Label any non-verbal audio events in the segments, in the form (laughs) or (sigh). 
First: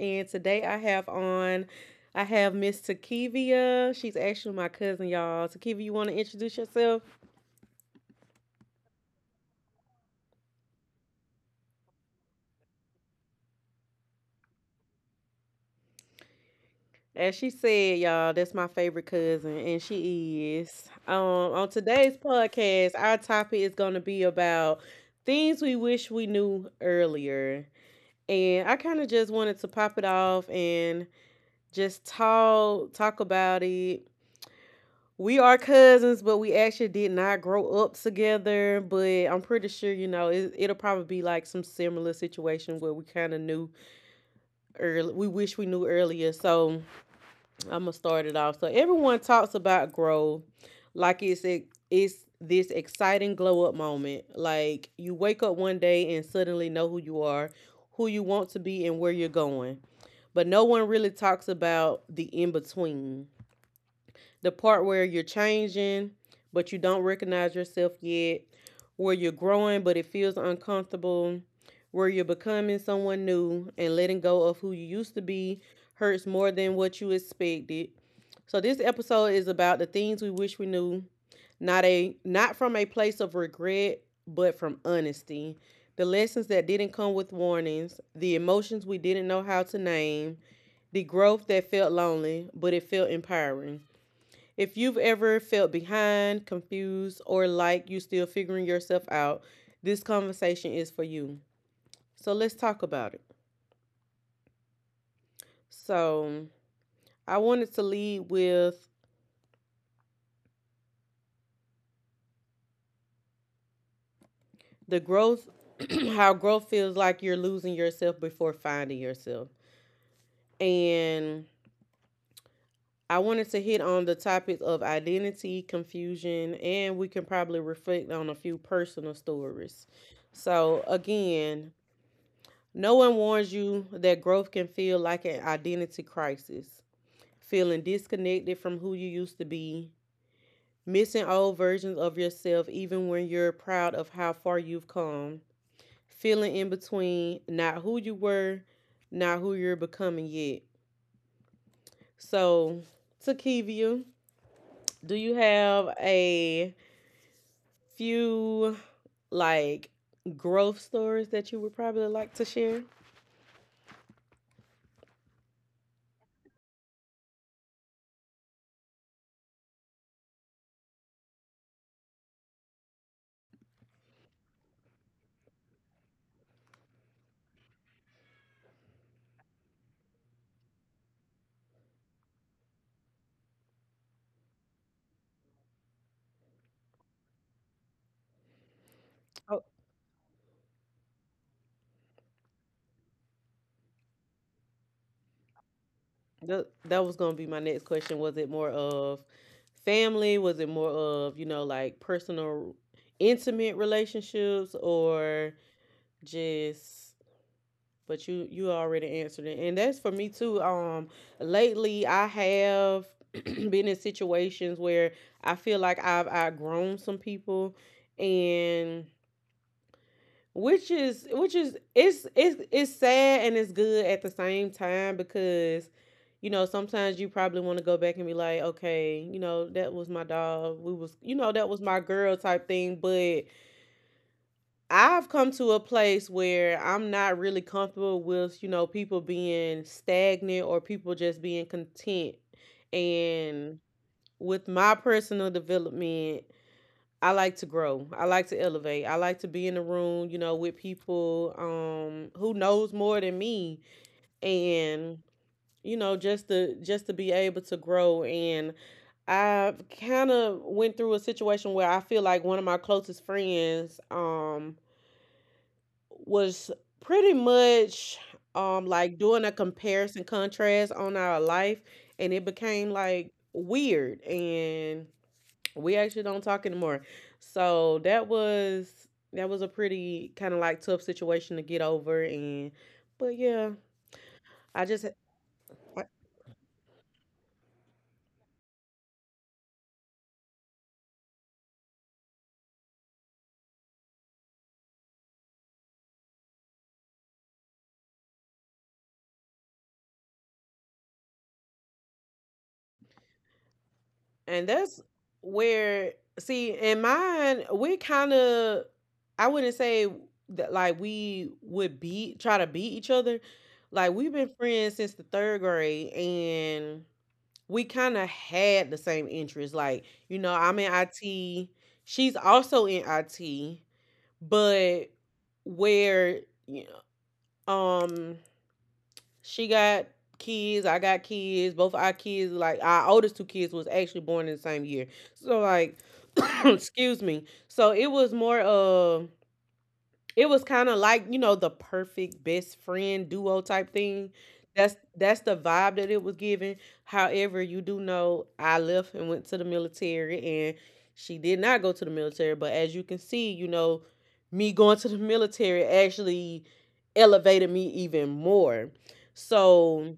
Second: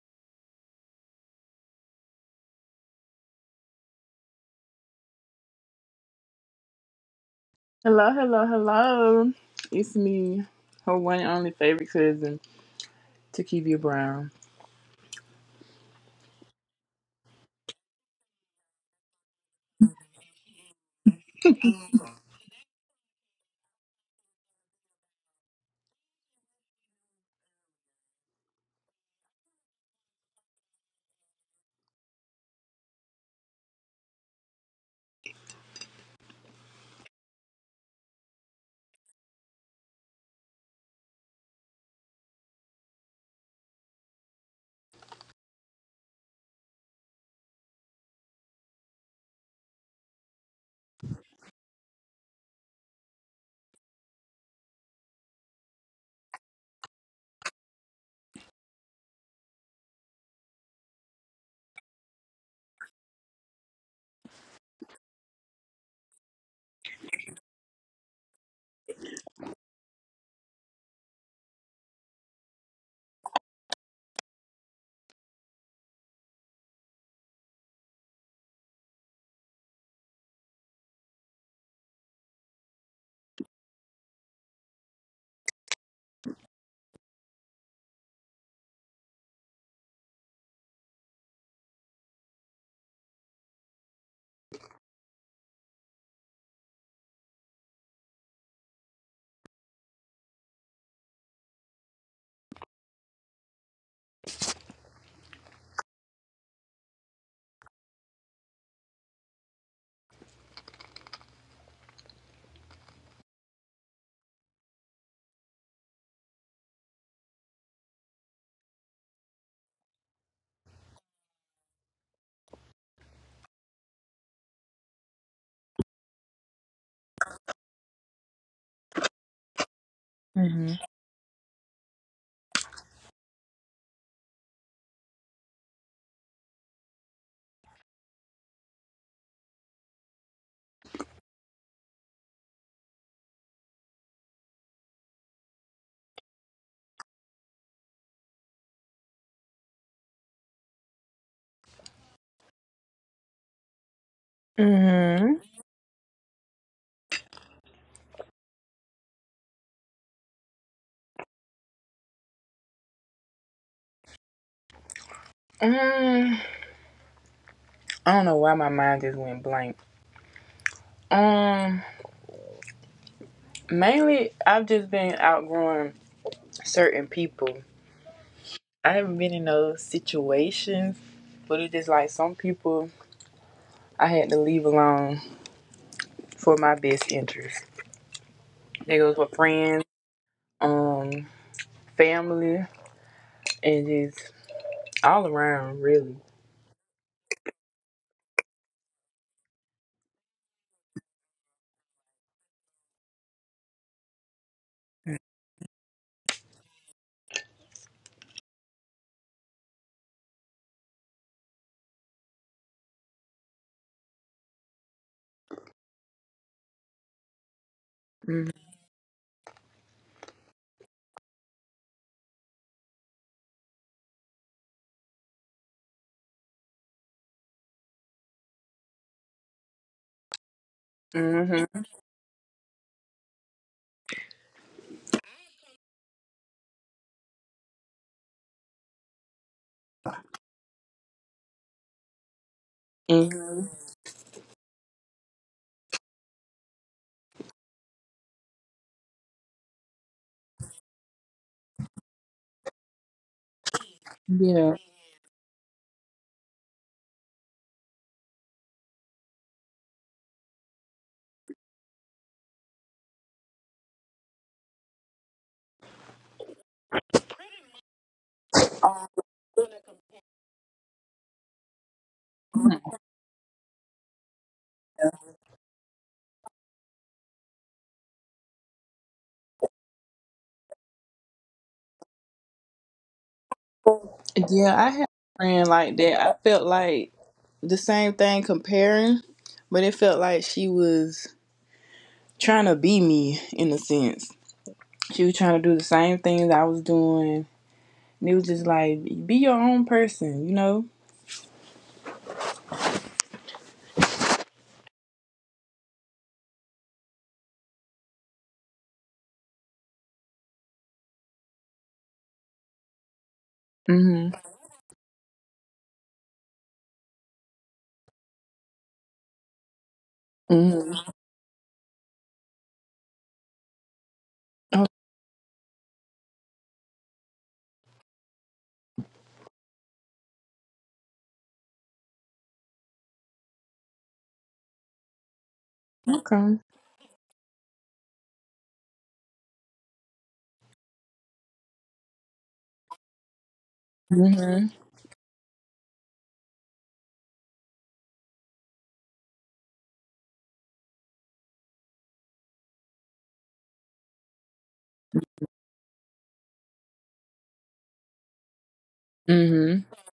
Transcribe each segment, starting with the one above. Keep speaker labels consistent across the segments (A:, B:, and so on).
A: And today I have on, I have Miss Takivia. She's actually my cousin, y'all. Takivia, you want to introduce yourself?
B: Hello, hello, hello. It's me, her one and only favorite cousin, Takivia Brown.
A: As she said, y'all, that's my favorite cousin, and she is. On today's podcast, our topic is going to be about things we wish we knew earlier. And I kind of just wanted to pop it off and just talk about it. We are cousins, but we actually did not grow up together. But I'm pretty sure, you know, it'll probably be like some similar situation where we kind of knew early. We wish we knew earlier. So I'm gonna start it off. So everyone talks about growth, like it's this exciting glow up moment. Like you wake up one day and suddenly know who you are, who you want to be, and where you're going. But no one really talks about the in between, the part where you're changing but you don't recognize yourself yet, where you're growing but it feels uncomfortable, where you're becoming someone new and letting go of who you used to be hurts more than what you expected. So this episode is about the things we wish we knew, not from a place of regret, but from honesty. The lessons that didn't come with warnings, the emotions we didn't know how to name, the growth that felt lonely, but it felt empowering. If you've ever felt behind, confused, or like you're still figuring yourself out, this conversation is for you. So let's talk about it. So I wanted to lead with the growth, (clears throat) how growth feels like you're losing yourself before finding yourself. And I wanted to hit on the topic of identity, confusion, and we can probably reflect on a few personal stories. So,
B: Hmm.
A: again, no one warns you that growth can feel like an identity crisis, feeling disconnected from who you used to be, missing old versions of yourself even when you're proud of how far you've come, feeling in between, not who you were, not who you're becoming yet. So, Takivia, do you
B: Mm-hmm.
A: have a few like growth stories that you would probably like to share?
B: Mm, I don't know why my mind just went blank. Um, Mainly I've just been outgrowing certain people. I haven't been in those situations, but it's just like some people I had to leave alone for my best interest. They goes with friends, um, family, and just all around, really.
A: That was going to be my next question. Was it more of family? Was it more of, you know, like personal, intimate relationships, or just, but you already answered it. And that's for me too. Lately I have (clears throat) been in situations where I feel like I've outgrown some people,
B: Mhm.
A: and which is it's sad and it's good at the same time, because you know sometimes you probably want to go back and be like, okay, you know, that was my dog, we was, you know, that was
B: Mhm.
A: my girl type thing. But I've come to a place where I'm not really comfortable with, you know, people being stagnant or people just being content.
B: Hmm.
A: And with my personal development, I like to grow. I like to elevate. I like to be in the room, you know, with people who knows more than me,
B: Yeah.
A: and you know, just to be able to grow. And I kind of went through a situation where I feel like one of my closest friends was pretty much like doing a comparison contrast on our life, and it became like weird, and we actually don't talk anymore. So that was a pretty kind of like tough situation to get over. And but yeah,
B: Yeah,
A: I
B: I
A: just
B: had a friend like that. I felt like the same thing comparing, but it felt like she was trying to be me in a sense. She was trying to do the same things I was doing. And it was just like, be your own person, you know?
A: and that's where, see in mine we kind of, I wouldn't say that like we would be try to beat each other. Like
B: Mm
A: we've been friends since the third grade, and we kind of had the same interests. Like, you know,
B: hmm.
A: I'm
B: Mm
A: in
B: hmm.
A: IT. She's also in IT,
B: Oh,
A: but where you know, um she got kids, I got kids. Both our kids, like our oldest two kids, was actually born in the same year. So like
B: okay.
A: (coughs) (clears throat) excuse me. So it was more of, it was kinda like, you know, the perfect best friend duo type thing.
B: Mm
A: That's the vibe that it was giving. However, you do know I left and went to the military, and she did not go to the military, but as you can see, you know, me going to the military actually elevated me even more.
B: hmm. Mm
A: So,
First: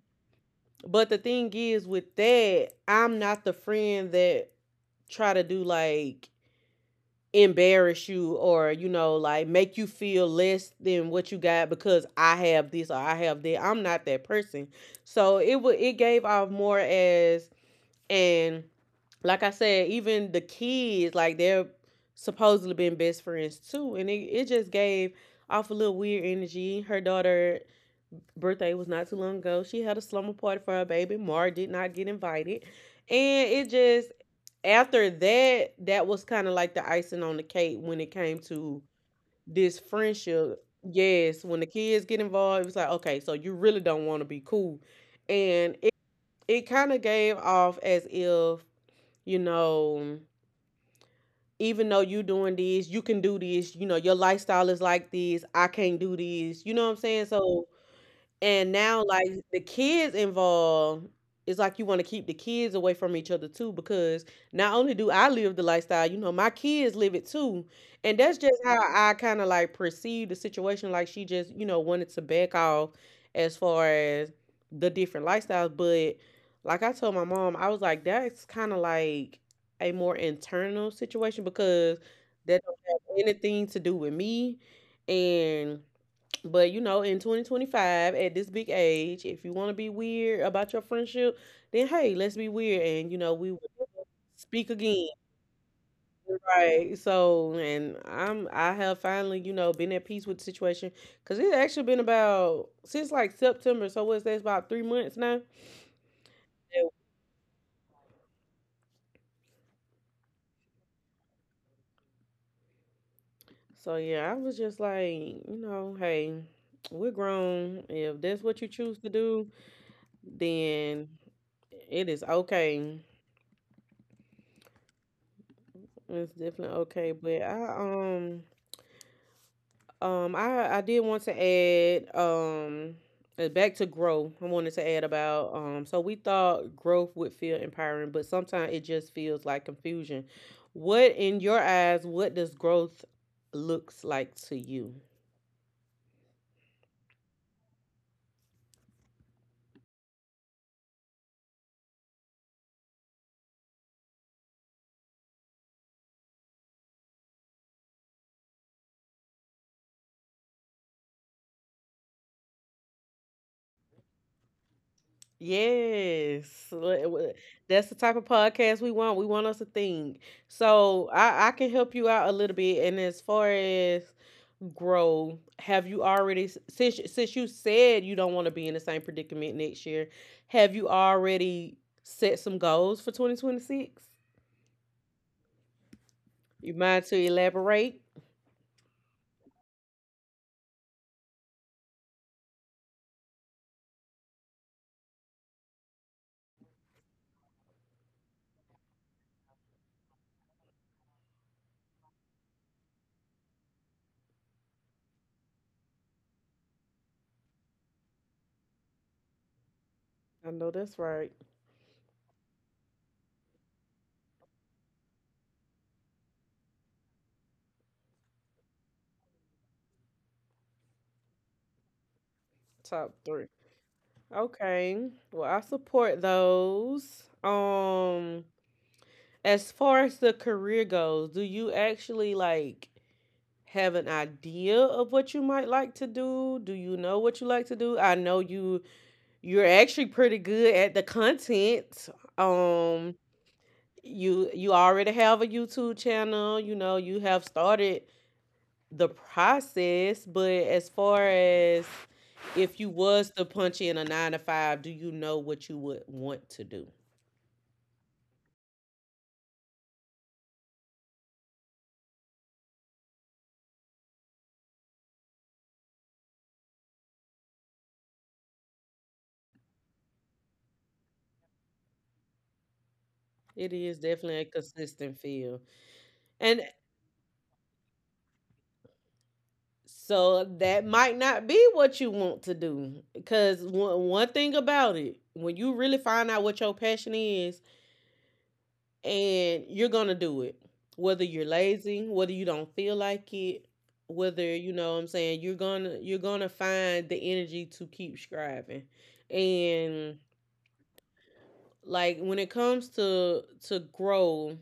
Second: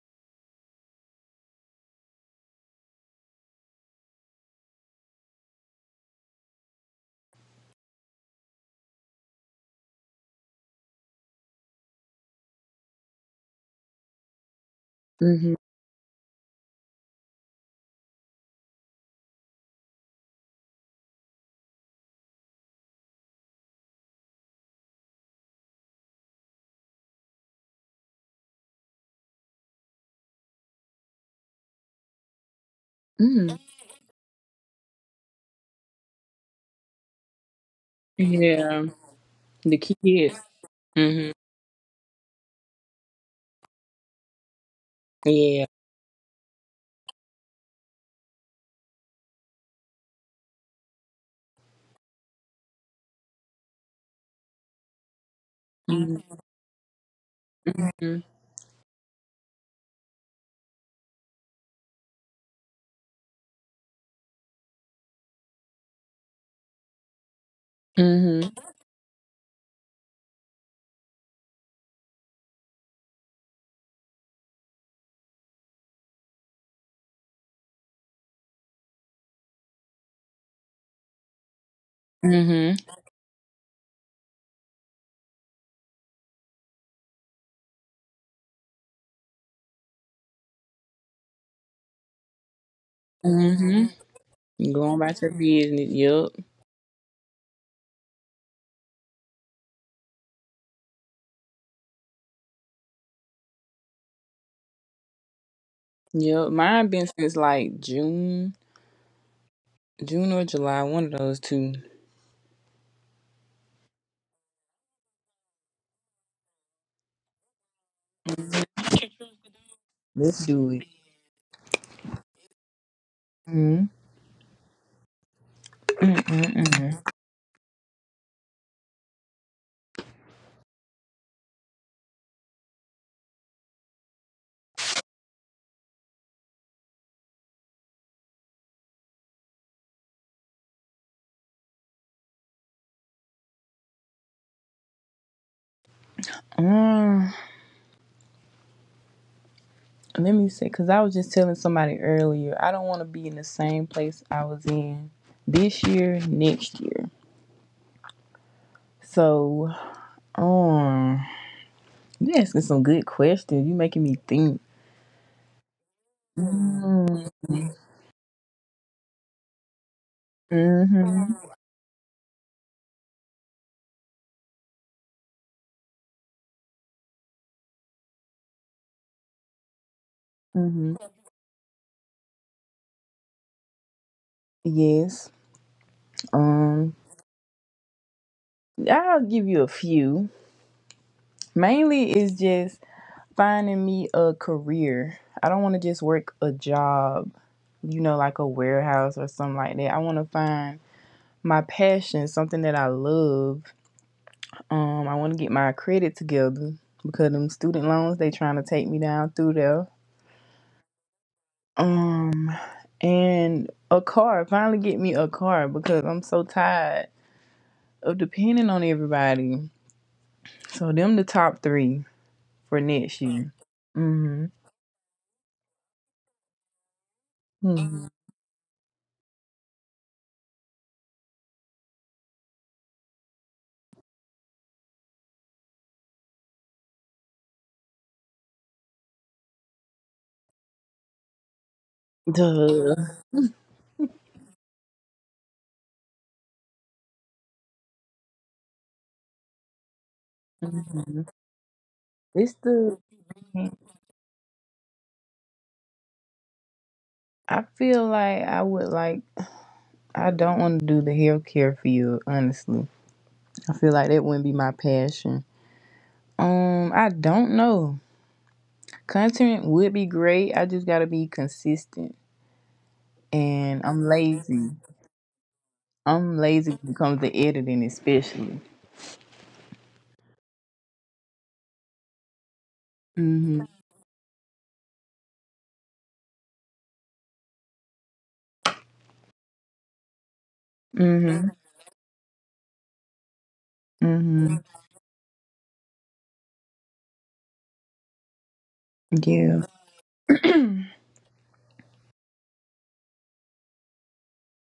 A: but the thing is with that, I'm not the friend that try to do like embarrass you, or you know like make you feel less than what you got because I have this or I have that. I'm not that person.
B: hmm. Mm
A: So
B: hmm.
A: it would, it gave off more as, and like I said, even the kids, like they're supposedly been best friends too, and it just gave off a little weird energy. Her daughter birthday was not too long ago. She had a slumber party for her baby. Mar did not get invited. And
B: Mm.
A: it just, after that, that was kind of like the icing on the cake when it came to
B: Yeah. The
A: this
B: kids.
A: friendship.
B: Mm
A: Yes, when the kids get involved, it was like, okay, so you really don't want to be cool.
B: hmm. Yeah.
A: And it kind of gave off as if, you know, even though you doing this, you can do this, you know, your lifestyle is like this, I can't do
B: Mm
A: this. You know what I'm saying? So,
B: hmm.
A: and now, like the kids involved, it's like you want to keep the kids away from each other too, because not only do I live the lifestyle, you know, my kids live it too. And that's
B: Mm
A: just how I kind of like perceive the situation. Like she just, you know, wanted to back off as far as the different lifestyles. But like I told my mom, I was like, that's kind of like a more internal situation because that
B: hmm.
A: don't
B: Mm
A: have anything to do with me. And but you know, in 2025, at this big age, if you want to be weird about your friendship, then hey, let's be weird, and you know, we will
B: hmm.
A: speak
B: Going
A: again,
B: back to business. Yep,
A: right? So, and I'm I have finally, you know, been at peace with the situation because it's actually been about since like September. So what's that? About three months now.
B: yep. Mine been since like June, June or July, one of those two.
A: So yeah, I was just like, you know, hey, we're grown. If that's what you choose to do,
B: Let's do it.
A: then it is okay.
B: Mm, mm,
A: It's
B: mm,
A: definitely
B: mm.
A: okay, but I did want to add back to growth. I wanted to add about, so we thought growth would feel empowering, but sometimes it just feels like confusion. What in your eyes, what does growth looks like to you?
B: Mm, Let me say, because I was just telling somebody earlier, I don't want to be in the same place I was in this year, next year. So, um, you asking some good questions. You making me think.
A: Yes,
B: Mm,
A: that's the type of podcast we want. We want us to think. So I
B: mm-hmm,
A: I can help you out a little bit, and as far as grow, have you already, since you said you don't want to be in the same predicament next year, have you
B: mm-hmm.
A: already set some goals for 2026?
B: Yes.
A: You
B: Um,
A: mind to elaborate?
B: I'll give you a few. Mainly is just finding me a career. I don't want to just work a job, like a warehouse or something like that. I want to find my passion, something that I love. I want to get my credit together because them student loans they trying to take me down through there.
A: I know that's right.
B: Um, and a car. Finally, get me a car because I'm so tired of depending on everybody. So them the top three for
A: Top
B: next
A: three.
B: year. Mm-hmm.
A: Okay, well, I support those.
B: Mm-hmm.
A: As far as the career goes, do you actually like have an idea of what you might like to do? Do you know what you like to do? I know you, you're actually pretty good at the content.
B: Duh.
A: Um you already have a YouTube channel, you know, you have started the process, but as far as,
B: It's
A: if you
B: the
A: was to punch in a 9 to 5, do you know what you would want to do?
B: I feel like I would like I don't want to do the healthcare field, honestly. I feel like that wouldn't be my passion. I don't know. Content would be great. I just gotta be consistent.
A: It
B: And I'm
A: is definitely a
B: lazy.
A: consistent feel.
B: I'm
A: And
B: lazy when it comes to editing especially.
A: so that might not be what you want to do,
B: Hmm.
A: because one thing about it, when you really find out what your passion is, and you're gonna do it whether
B: Hmm.
A: you're lazy, whether you don't feel like it, whether,
B: Hmm.
A: you know what I'm saying, you're gonna find the energy to keep striving.
B: Yeah.
A: And
B: (clears throat)
A: like when it comes to grow,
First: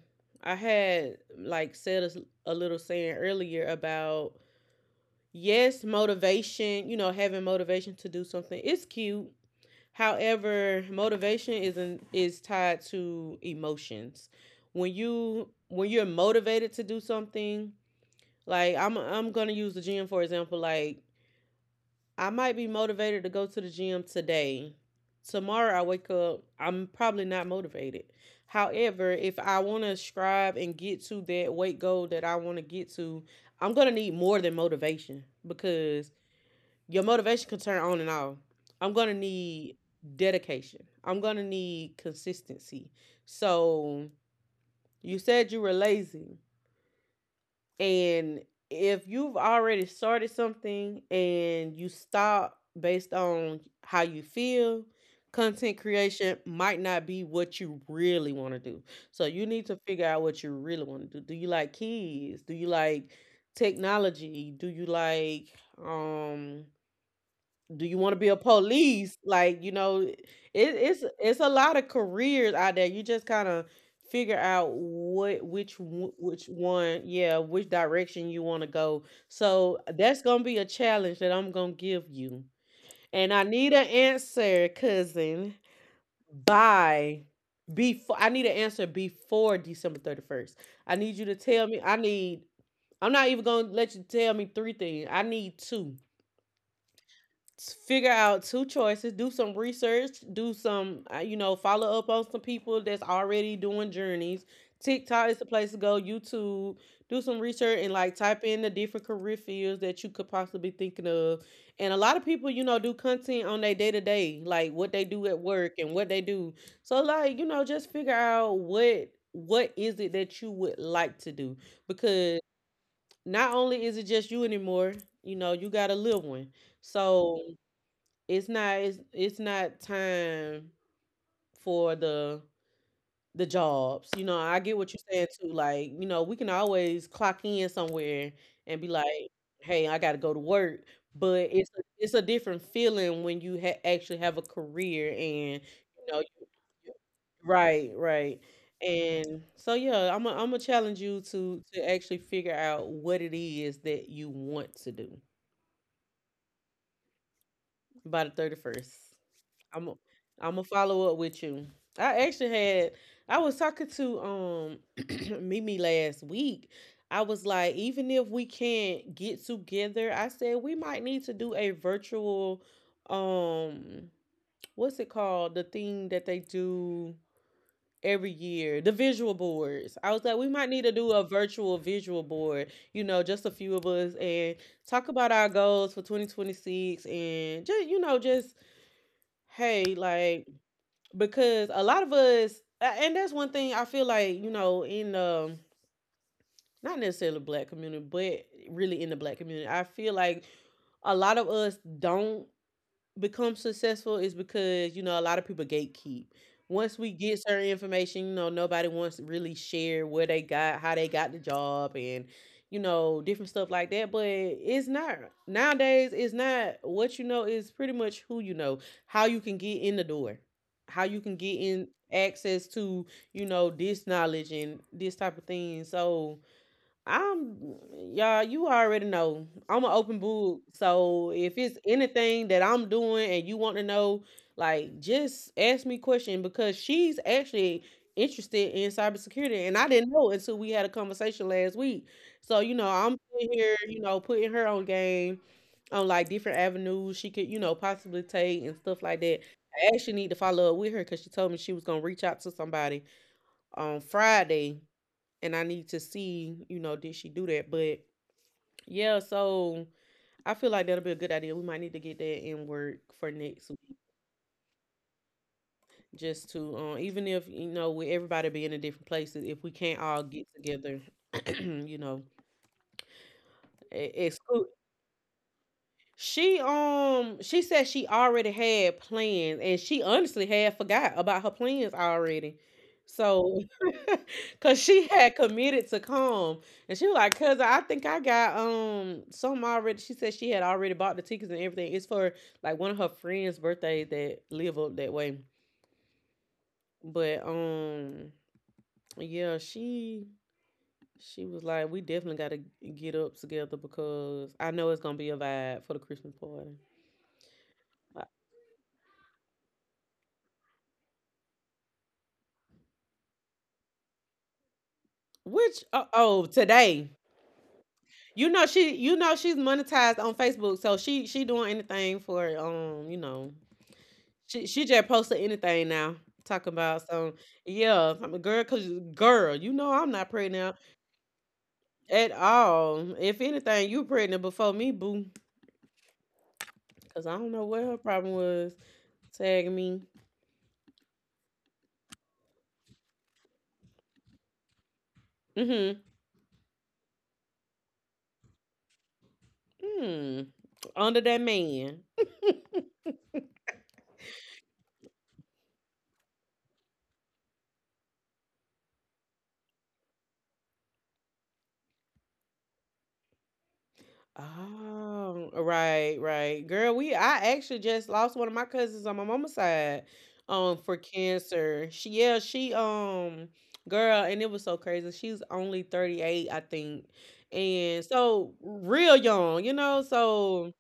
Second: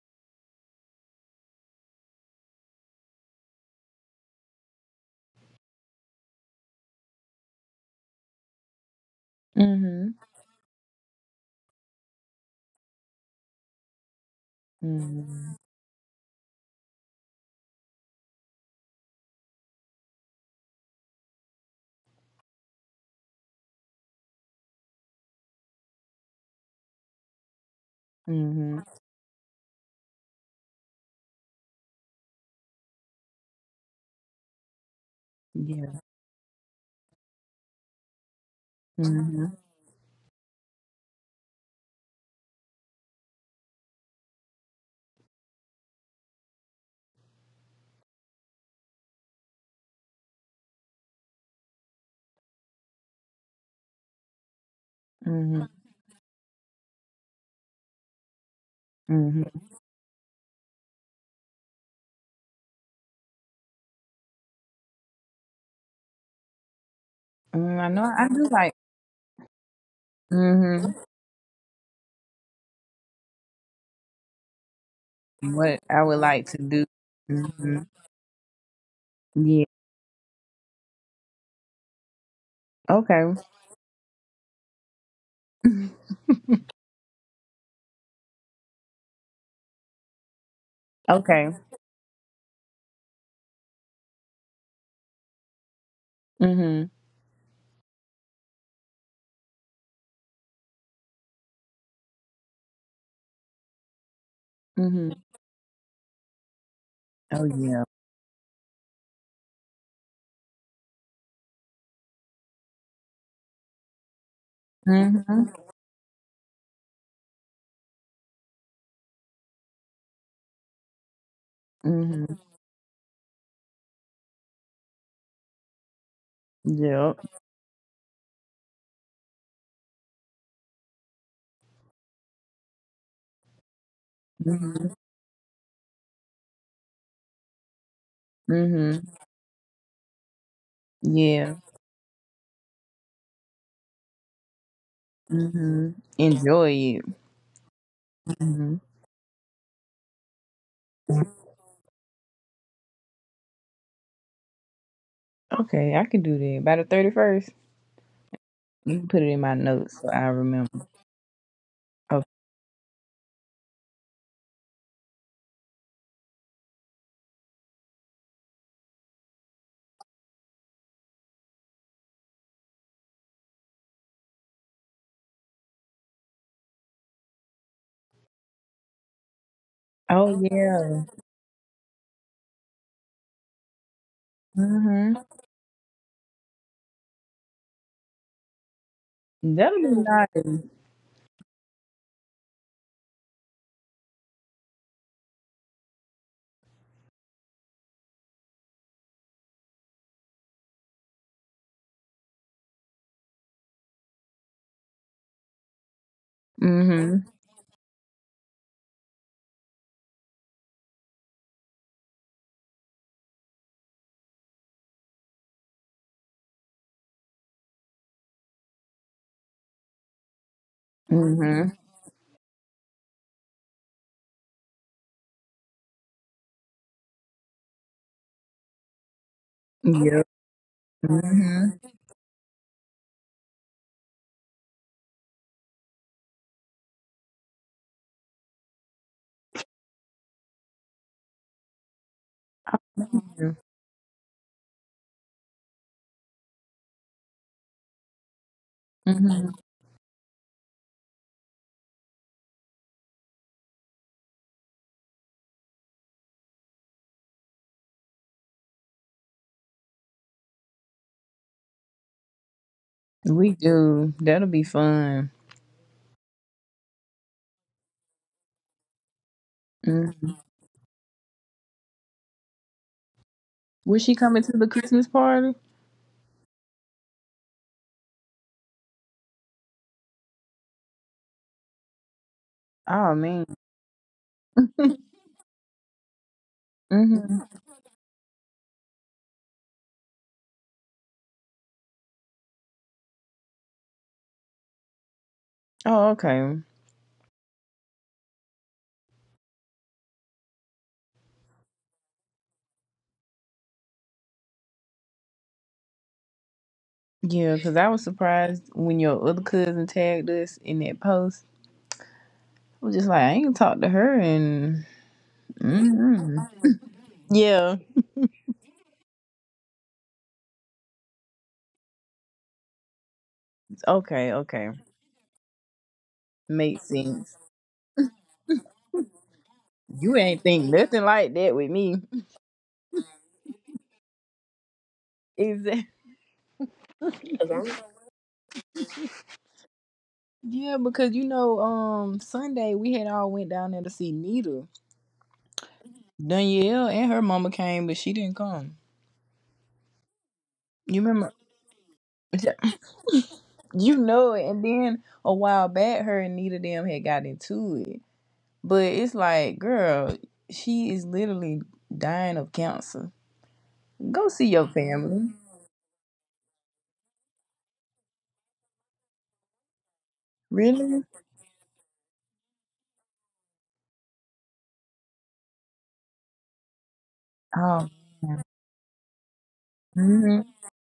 A: I had like said a little saying earlier about, yes, motivation, you know, having motivation to do something is cute.
B: Hmm.
A: However, motivation isn't is tied to emotions. When
B: Hmm.
A: you're motivated to do something, like I'm gonna use the gym for example. Like I might be motivated to go to the gym today. Tomorrow I wake up, I'm probably not motivated.
B: Hmm.
A: However, if I want to strive and get to that weight goal that I want to get to, I'm gonna need more than motivation,
B: Yeah.
A: because your motivation can turn on and off. I'm gonna
B: Mm-hmm.
A: need dedication. I'm gonna need consistency. So you said you were lazy, and if you've already started something and you stop based on how you feel,
B: Hmm.
A: content creation might not be what you really want to do. So you
B: Mm-hmm.
A: need to figure out what you really want to do. Do you like kids? Do you like technology? Do you like um do
B: I
A: you want
B: know
A: to be
B: I
A: a
B: do like.
A: police? Like, you know, it,
B: Mhm.
A: it's it's a lot of careers out there. You just kind of figure out
B: What I would
A: which
B: like to do.
A: one, yeah, which
B: Hmm.
A: direction you want to go.
B: Yeah.
A: So that's gonna be a challenge that I'm gonna give you, and
B: Okay.
A: I need an answer, cousin,
B: (laughs)
A: by before. I need an answer before December 31st. I need you to
B: Okay.
A: tell me. I need. I'm not even gonna let you tell me three things. I need two
B: Mhm.
A: s- Figure out two choices. Do some research. Do some you know, follow up on some people that's already doing journeys.
B: Mhm.
A: TikTok is the place to go, YouTube. Do some
B: Oh
A: research
B: yeah.
A: and like type in the different career fields that you could possibly thinking of. And a lot of people, you know, do content on their day-to-day, like what they do at
B: Mhm.
A: work and what they do. So like, you know, just figure out what is it that you would like to do,
B: Mhm.
A: because not only is it just you anymore. You know, you got a little one.
B: Yep.
A: So it's not time for the jobs. You know, I get what
B: Mhm.
A: you're saying too. Like, you know, we can always clock in somewhere and be
B: Mhm.
A: like, "Hey, I got to go to work." But
B: Yeah.
A: it's a different feeling when you actually have a career and
B: Mhm.
A: you know, you,
B: Enjoy it.
A: right, right.
B: Mhm.
A: And so yeah, I'm gonna challenge you to actually figure out what it is that you want to do
B: Okay, I can do that by the 31st.
A: by the 31st.
B: You can put it in my
A: I'm i
B: notes so I
A: I'm gonna
B: remember.
A: follow up with you.
B: Okay.
A: I actually had I was talking to (clears throat) Mimi last week. I was like, even if we can't get together, I said we might need to do a virtual um what's it called? The thing that they do every year, the visual boards. I was like,
B: Oh
A: we might need to
B: yeah.
A: do a virtual visual board, you know, just a few of us and talk
B: Mhm.
A: about our goals for 2026 and just, you know, just
B: That'll
A: hey,
B: be
A: like,
B: nice.
A: because a lot of us, and that's one thing I feel like, you know, in not necessarily the black community, but really in the black community, I feel like a lot of us don't become successful is because, you know, a lot of people gatekeep. Once we
B: Mhm.
A: get certain information, you know, nobody wants to really share where they got, how they got the job, and you know, different stuff like that. But it's not Nowadays, it's not what you know is pretty much who you know, how you can get in the door, how you can get
B: Mhm.
A: in access to, you know, this knowledge and this type of thing. So I'm y'all, you already know, I'm an open
B: Yep.
A: book. So if it's
B: Mhm.
A: anything that I'm doing and you want to know, like just ask me question, because she's actually interested in cybersecurity. And I didn't know until we had a conversation last week. So, you know, I'm sitting here, you know, putting her on game on like different avenues she could, you know, possibly take and stuff like that.
B: Mhm.
A: I actually need to follow up with her because she told me she was gonna reach out to somebody on Friday, and I need to see, you know, did she do that? But yeah, so I feel like that'll be a good idea. We might need to get that in work for
B: We
A: next week,
B: do. That'll be fun.
A: just to even if you know with everybody being in different places, if we can't all
B: Mm.
A: get together, (clears throat) you know,
B: Was
A: e-
B: she coming to the
A: exclu-
B: Christmas party?
A: she she said she already had plans and she honestly had forgot about her plans already.
B: Oh man.
A: So (laughs) cause
B: (laughs)
A: she had committed to come and she was like,
B: Hmm.
A: cuz I think I got some already. She said she had already bought the tickets and everything. It's for like one of her friends' birthdays that live up that way.
B: Oh okay.
A: But yeah, she was like, we definitely gotta get up together because I know it's gonna be a vibe for the Christmas party.
B: Yeah, because I was surprised when your other cousin tagged us in that post. I was just like, I ain't talked to her and.
A: Which oh,
B: Mm.
A: oh today.
B: Yeah.
A: You know she's monetized on Facebook, so she doing anything for you know,
B: Okay. Okay.
A: she just posted anything now. Talking
B: Makes
A: about
B: sense.
A: some yeah, I'm a girl cause girl, you know,
B: You
A: I'm not
B: ain't think
A: pregnant
B: nothing like that with me. (laughs)
A: at all. If anything, you pregnant before me, boo.
B: Exactly.
A: Cause I don't know what her problem was tagging me.
B: Yeah, because Sunday we had all went down there to see Nita.
A: Mm-hmm.
B: Danielle and her mama came, but she didn't come.
A: Hmm.
B: You
A: Under
B: remember?
A: that man.
B: You know it. And then a while back, her and Nita them had got into it. But it's like, girl, she is literally dying of cancer. Go see your family.
A: Oh, right, right. Girl, we I actually just lost one of my cousins on my mama's side for
B: Really?
A: cancer. She yeah, she Girl, and it was so crazy. She was only 38, I think.
B: Oh.
A: And so real young, you know.
B: Hmm.
A: So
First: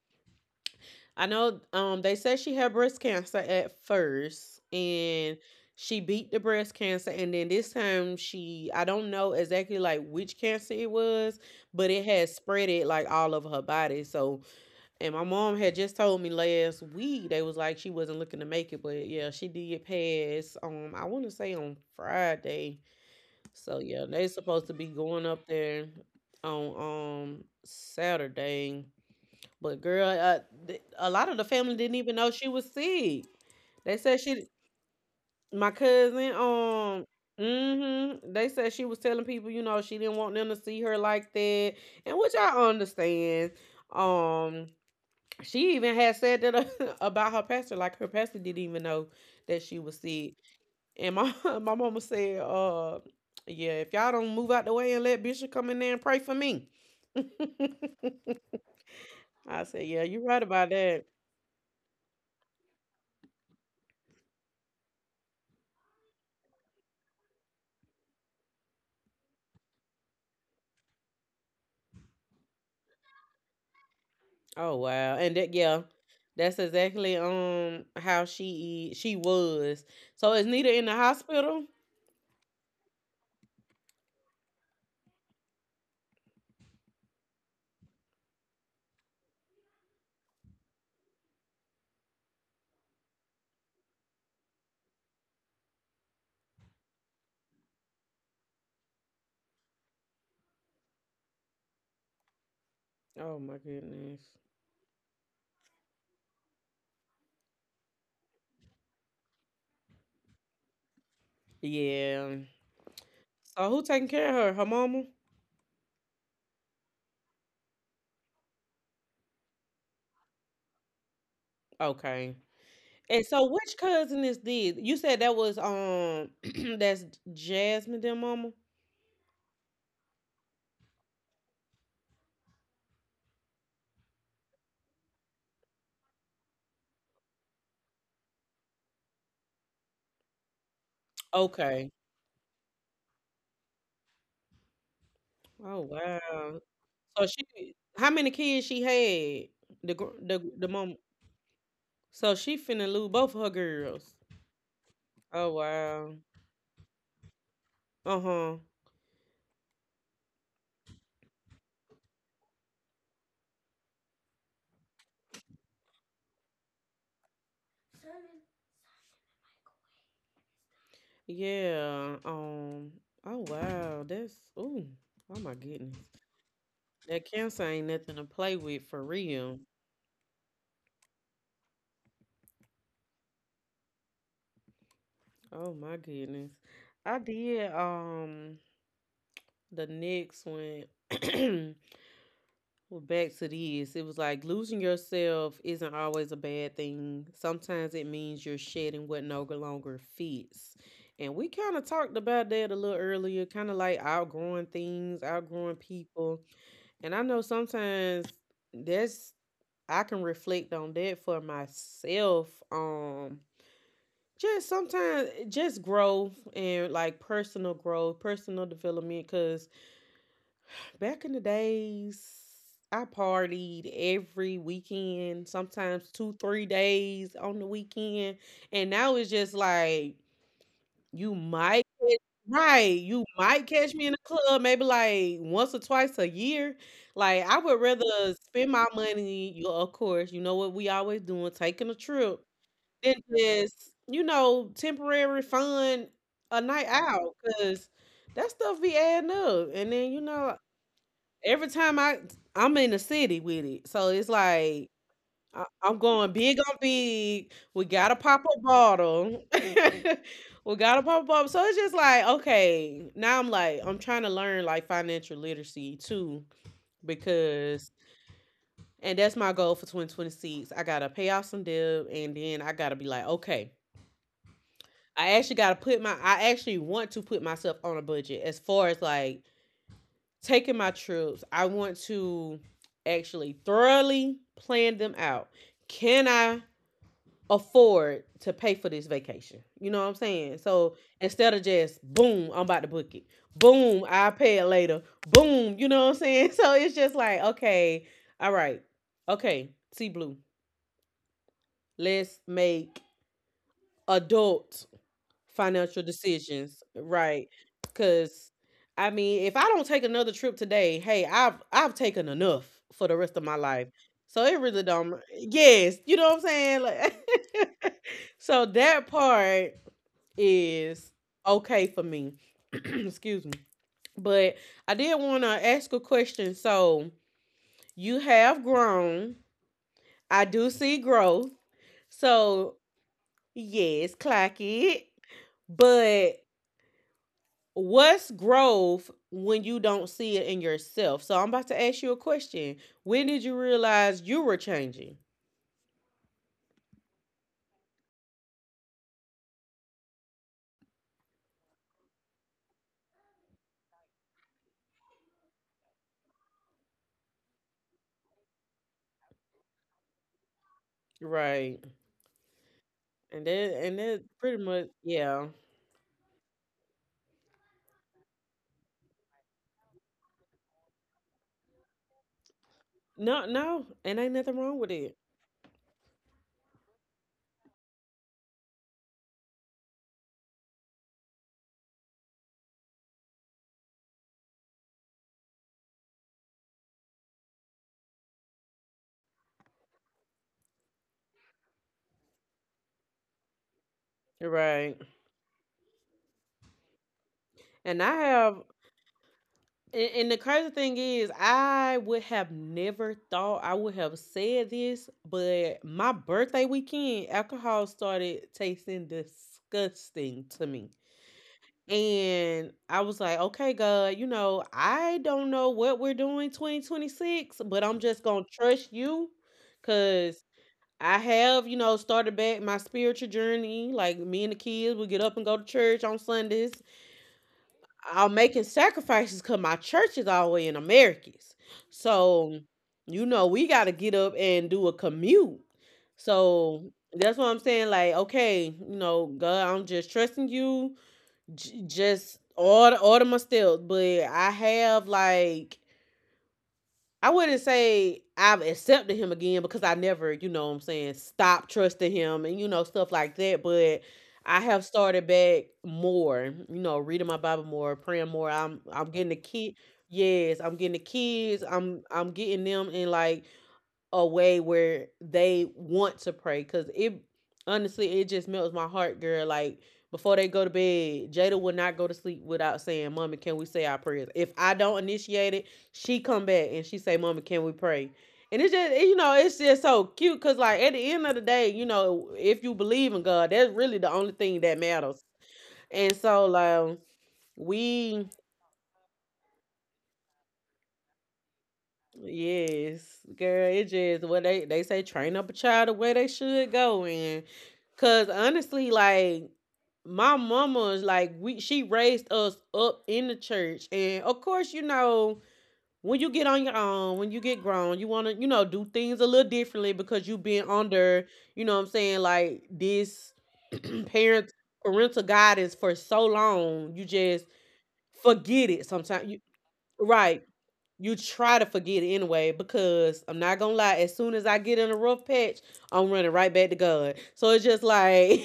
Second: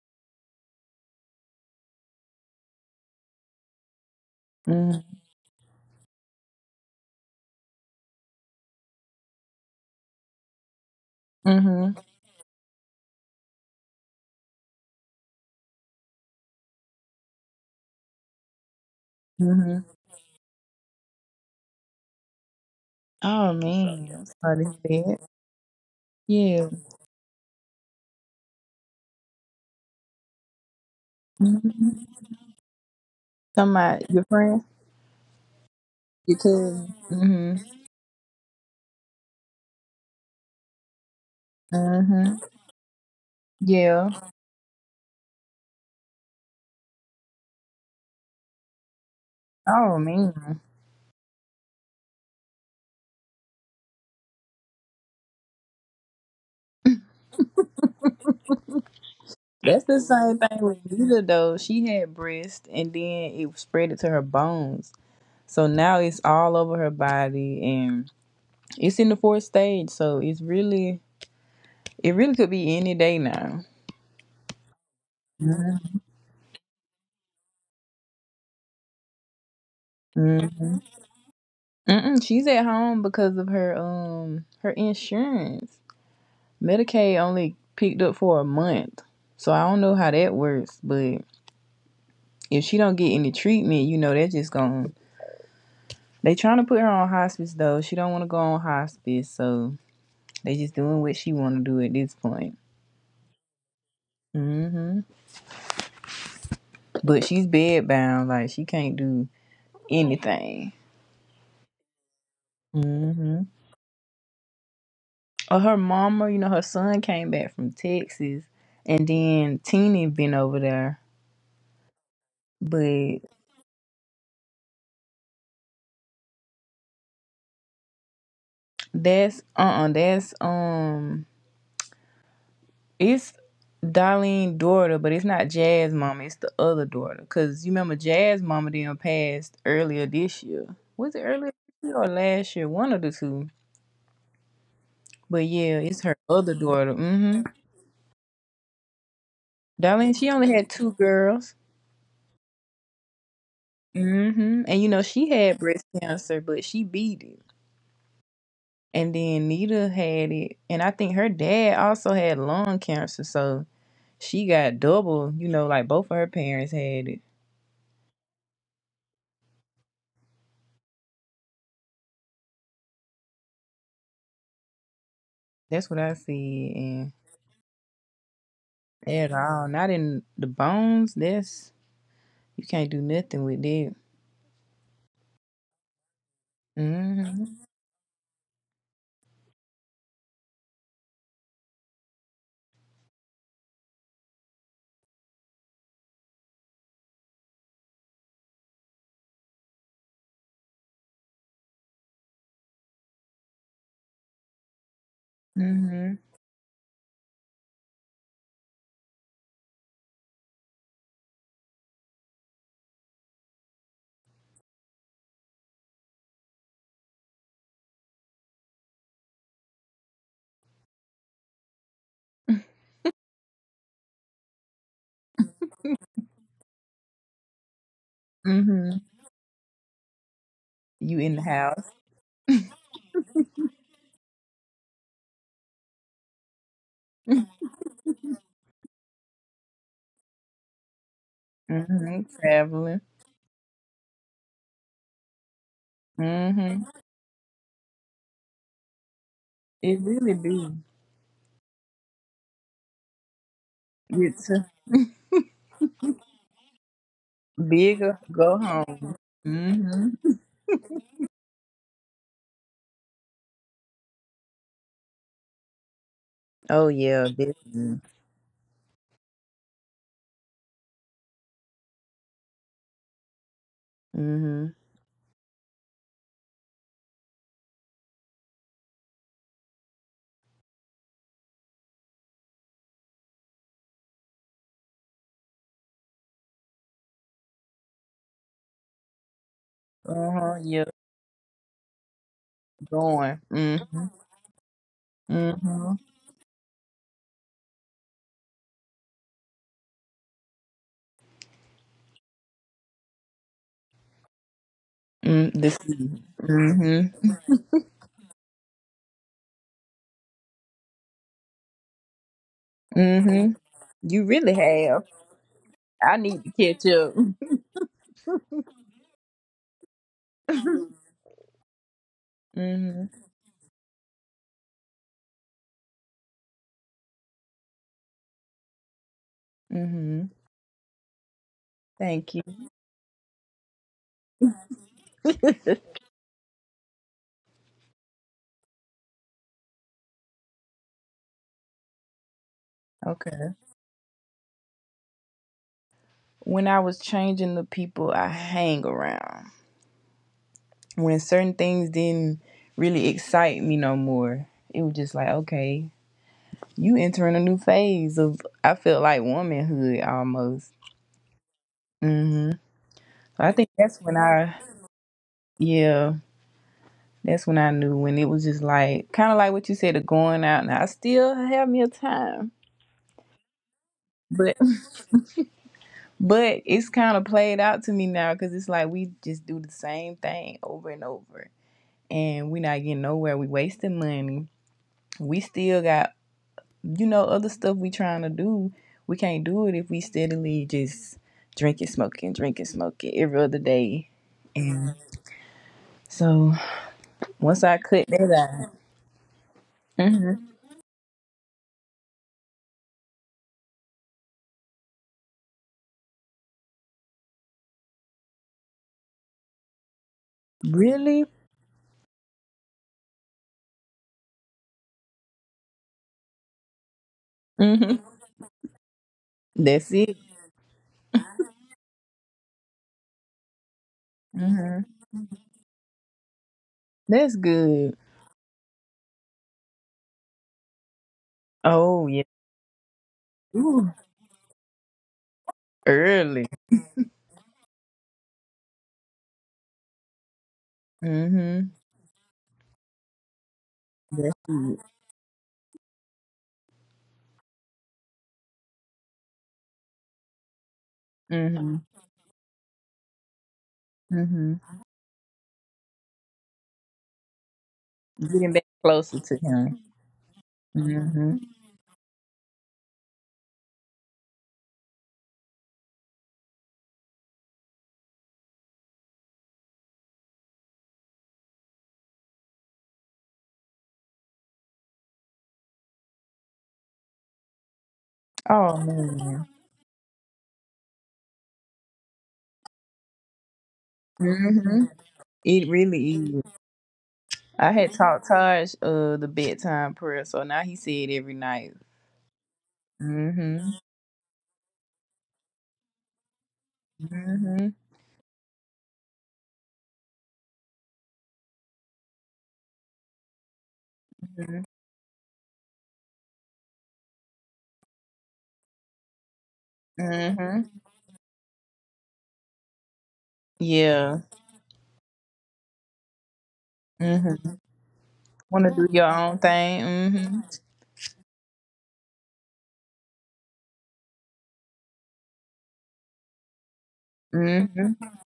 A: I know they said she had breast cancer at first,
B: Hmm.
A: and she beat the breast cancer, and then this time she I don't know exactly like which cancer it was, but
B: Hmm.
A: it had spread it like all over her body. So and my mom had just told me last week they was like she wasn't looking to make it, but yeah, she did
B: Hmm.
A: pass. I want to say on Friday.
B: Oh
A: So yeah,
B: man. I'm
A: they
B: sorry
A: supposed to
B: to
A: be
B: hear
A: going
B: that.
A: up there
B: Yeah.
A: on Saturday. But girl, a lot of the family didn't even
B: Mm-hmm.
A: know she was sick. They
B: Somebody
A: said
B: your
A: she,
B: friend?
A: my cousin,
B: Your cousin. Mm-hmm.
A: they said she was telling people, you know, she didn't want them to see her like that, and which
B: Mm-hmm.
A: I understand.
B: Yeah.
A: Um, she even had said that (laughs) about her pastor, like her pastor didn't even know that she was
B: Oh
A: sick.
B: man.
A: And my (laughs) my mama said, yeah, if y'all don't move out the way and let Bishop come in there and pray for me." (laughs) I
B: That's
A: said,
B: the
A: "Yeah, you're
B: same
A: right
B: thing
A: about
B: with
A: that."
B: Nita though. She had breast and then it spread it to her bones. So now it's all over her body and it's in the fourth stage. So it really could be any day now.
A: Oh wow, and that yeah, that's exactly how she was. So is Nita
B: Mm-hmm.
A: in the hospital?
B: Mm-mm, she's at home because of her insurance. Medicaid only picked up for a month, so I don't know how that works. But if she don't get any treatment, you know they're just going to They trying to put her on hospice though. She don't want to go on hospice, so they just doing what she want to do at this point.
A: Oh my goodness.
B: Hmm. But she's bedbound, like she can't do anything.
A: Yeah.
B: Hmm.
A: So who taking care of her? Her mama?
B: Or her mama, her son came back from Texas, and then Teeny been over there.
A: Okay.
B: But
A: And so which cousin is this? You said that was (clears throat) that's Jasmine their mama?
B: that's it's Darlene daughter, but it's not Jazz mama. It's the other daughter, cause you remember Jazz mama then passed earlier this year. Was it earlier
A: Okay.
B: this year or last year? One of the two. But
A: Oh
B: yeah, it's her other
A: wow.
B: daughter.
A: So
B: Mm-hmm.
A: she how many kids she had?
B: Darlene, she
A: The
B: only had
A: mom.
B: two girls.
A: So she finna lose both of her girls.
B: Hmm. And you know, she
A: Oh
B: had breast
A: wow.
B: cancer, but she beat it.
A: Uh-huh.
B: And then Nita had it. And I think her dad also had lung cancer. So she got double, like both of her parents had it.
A: Yeah. Um, oh wow. That's ooh. Oh my
B: That's
A: goodness.
B: what I see. And
A: That cancer ain't nothing to play with for
B: at
A: real.
B: all, not in the bones. That's, you can't do nothing with that.
A: Oh my goodness. I
B: Mm hmm.
A: did the next one. (clears throat) Well, back to this, it was like losing yourself isn't always a bad thing. Sometimes it means you're shedding what no longer fits. And we kind of talked about that a little earlier, kind of like outgrowing things, outgrowing
B: Mm
A: people. And I know sometimes that's, I can reflect on that for myself. Just sometimes just growth and like personal growth, personal development, cause. Back in the days, I partied every weekend, sometimes two, 3 days on the weekend.
B: hmm. Mm
A: And now
B: hmm.
A: it's just like
B: You
A: you
B: in the
A: might
B: house. (laughs)
A: right. You might catch me in a club maybe like once or twice a year. Like I
B: Mm
A: would rather spend my money, you of course, you know what we always doing, taking a
B: hmm.
A: trip,
B: Traveling.
A: than just, you know, temporary fun
B: Mm
A: a night
B: hmm.
A: out. Cause that stuff be adding up. And
B: It
A: then, you
B: really
A: know,
B: do.
A: every time I'm in the city with it. So it's
B: It's
A: like I'm going big on big. We got a
B: bigger,
A: pop up
B: go home.
A: bottle.
B: Mm-hmm.
A: (laughs) we got a pop up, so it's just like, okay, now I'm like, I'm trying to learn like financial literacy too,
B: Oh yeah,
A: because
B: definitely.
A: and that's my goal for 2026. I gotta pay off some debt and then I gotta be like, okay.
B: Mhm.
A: I actually want to put myself on a budget as far as like taking my trips, I want to actually thoroughly plan them out. Can I afford to pay for this vacation? You know what I'm
B: Uh
A: saying?
B: huh. Yeah,
A: So instead of just boom, I'm about to book it.
B: going.
A: Boom,
B: Mhm.
A: I'll pay it later. Boom, you
B: Mhm.
A: know what I'm saying? (laughs) So it's just like, okay, all right, okay, see blue. Let's make adult
B: Mm. This.
A: financial decisions,
B: Mhm.
A: right? Cuz I mean, if I don't take another trip today, hey, I've taken enough for the rest of my
B: Mhm.
A: life.
B: You
A: So
B: really
A: it really
B: have.
A: don't. Yes, you
B: I
A: know what I'm
B: need to
A: saying?
B: catch up.
A: Like (laughs) so that part
B: (laughs)
A: is okay for me. (clears throat)
B: Mhm.
A: Excuse me. But I did want to ask a question. So you have grown.
B: Mhm.
A: I do see growth.
B: Thank you.
A: So yes, clock it.
B: (laughs)
A: But what's growth when you don't see it in yourself? So I'm about to ask you a question. When did
B: Okay.
A: you realize you were changing?
B: When I was changing the people I hang around, when certain things didn't really excite me no more, it was just like, okay, you entering a new phase of. I felt like womanhood almost.
A: Right.
B: Mm-hmm.
A: And
B: I
A: then
B: think
A: and
B: that's when
A: that
B: I,
A: pretty much yeah.
B: yeah, that's when I knew when it was just like kind of like what you said, of going out. Now I still have me a time,
A: No, no, and ain't nothing
B: but
A: wrong with it.
B: (laughs) but it's kind of played out to me now because it's like we just do the same thing over and over, and we're not getting nowhere. We wasting money. We still got other stuff we trying to do. We can't do it if we steadily just drinking, smoking every other day,
A: Right.
B: and so once I
A: And I
B: cut
A: have
B: that
A: and,
B: out.
A: and the
B: Hmm.
A: crazy thing is I would have never thought I would have said this, but my birthday weekend alcohol started tasting disgusting to me.
B: Really?
A: And I was like, okay, God, you know, I don't know what we're doing 2026, but I'm
B: Hmm.
A: just going to trust you
B: That's it.
A: because I have, you know, started back my spiritual journey. Like me and the
B: Hmm.
A: kids, we get up and go to church on Sundays.
B: That's good.
A: I'm making sacrifices because my church is all the way in Americas.
B: Oh yeah.
A: So, you know, we got to
B: Ooh,
A: get up and do a commute.
B: early.
A: So that's what I'm saying. Like, okay, you know, God, I'm just trusting you j-
B: Hmm.
A: just all all to my steps, but
B: That's
A: I
B: it.
A: have like I wouldn't say I've accepted him again because I never, you know what I'm saying, stop
B: Hmm.
A: trusting him and you know stuff like that, but I
B: Hmm.
A: have started back more, you know, reading my Bible more, praying more.
B: Getting back closer to him.
A: I'm getting the
B: Hmm.
A: kids. I'm getting them in like a way where they want to pray because it honestly it just melts my heart, girl. Like before they go to bed, Jada will not go to sleep without saying, "Mommy, can we say our prayers?" If I don't initiate it, she come back and she say, "Mommy, can we pray?" And it's
B: Oh
A: just, you know,
B: man.
A: it's just so cute because like at the end of the day, you know, if you believe in God, that's really the only thing that
B: Hmm.
A: matters.
B: It really
A: And so
B: is.
A: like
B: I had
A: we
B: taught Taj the bedtime prayer, so now he said every night.
A: Yes, girl, it
B: Hmm.
A: just what they say, train up a child the way they should go in.
B: Hmm.
A: Cause honestly, like my mama's like we she raised us up in the church, and of course, you
B: Hmm.
A: know, when you get on your own, when you get grown, you wanna, you know, do things a little differently because you've been
B: Hmm.
A: under, you know what I'm saying, like this (clears throat)
B: Yeah.
A: parent parental guidance for so long, you just
B: Hmm.
A: forget
B: Want to
A: it
B: do your
A: sometimes. You
B: own thing.
A: Right,
B: Hmm.
A: you try to forget it anyway because I'm not gonna lie, as soon as I get in a rough patch, I'm running right back to God. So it's just
B: Hmm.
A: like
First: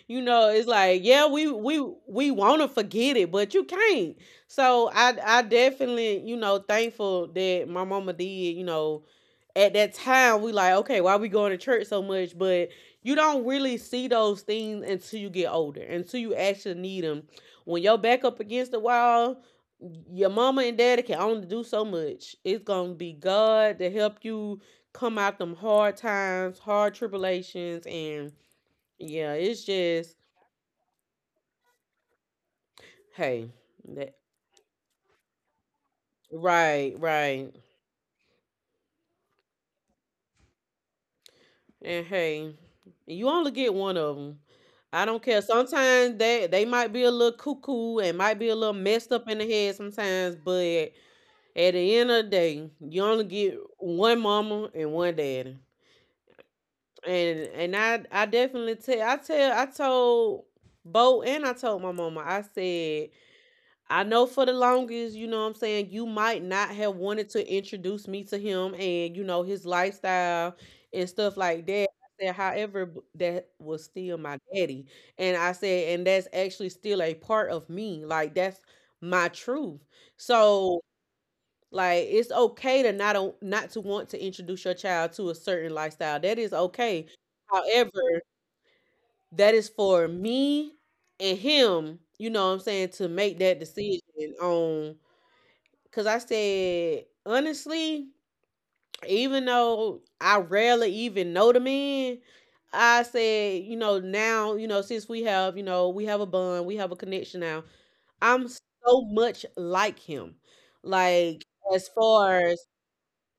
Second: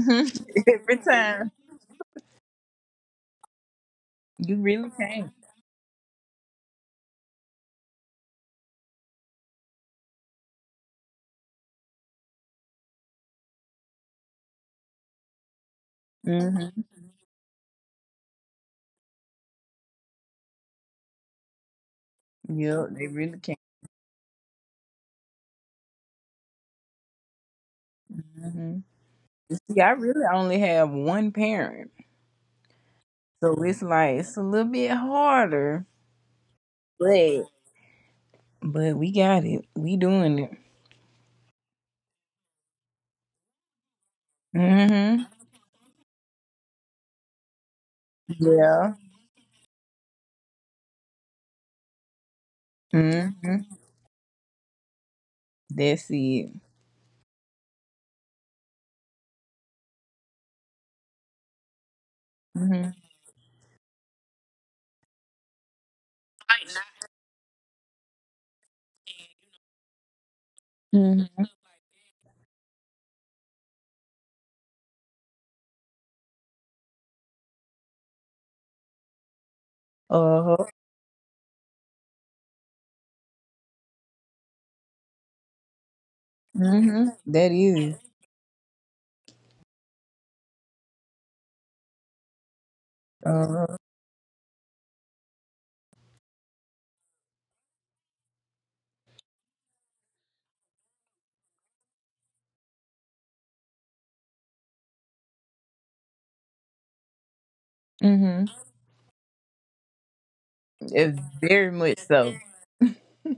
A: (laughs) you know, it's
B: (laughs) Every
A: like, yeah, we
B: time.
A: we we wanna forget it, but you can't.
B: You
A: So
B: really
A: I
B: can.
A: I definitely, you know, thankful that my mama did, you know. At that time we like, okay, why we going to church so much? But you don't really see those things until you get older, until you actually
B: Mm-hmm.
A: need them. When your back up against the wall, your mama and daddy can only do so much. It's
B: Yep,
A: gonna
B: they
A: be
B: really can.
A: God to help you come out them hard times, hard tribulations, and
B: Hmm.
A: yeah, it's
B: See, I
A: just
B: really only have one parent,
A: hey,
B: so it's
A: that,
B: like it's a little bit harder,
A: right,
B: but
A: right.
B: but we got it. We doing it.
A: And hey, you only get one of them. I don't
B: Hmm.
A: care. Sometimes they might be a little cuckoo and might be a little
B: Yeah.
A: messed up in the head sometimes, but at the end of the day, you only
B: Hmm.
A: get one mama and one daddy.
B: That's it.
A: And I definitely tell I told Bo and I told my mama. I
B: Hmm.
A: said I know for the longest, you know what I'm saying, you might not have wanted to introduce me to him and, you know, his lifestyle and stuff
B: Hmm.
A: like that. I said, however, that was still my daddy. And I said, and that's actually still a part of me. Like that's my truth.
B: Uh huh.
A: So like it's okay to not not to want to introduce your child to a certain lifestyle. That is okay.
B: Hmm. That
A: However,
B: is.
A: that is for me and him, you know what I'm saying, to make
B: Uh
A: that
B: huh.
A: decision on. Cause I said, honestly, even though I rarely even know the man, I said, you know, now, you know, since we have, you know, we have a bond, we have a connection now.
B: Hmm.
A: I'm so much like him.
B: It's
A: Like
B: very
A: as
B: much so.
A: far as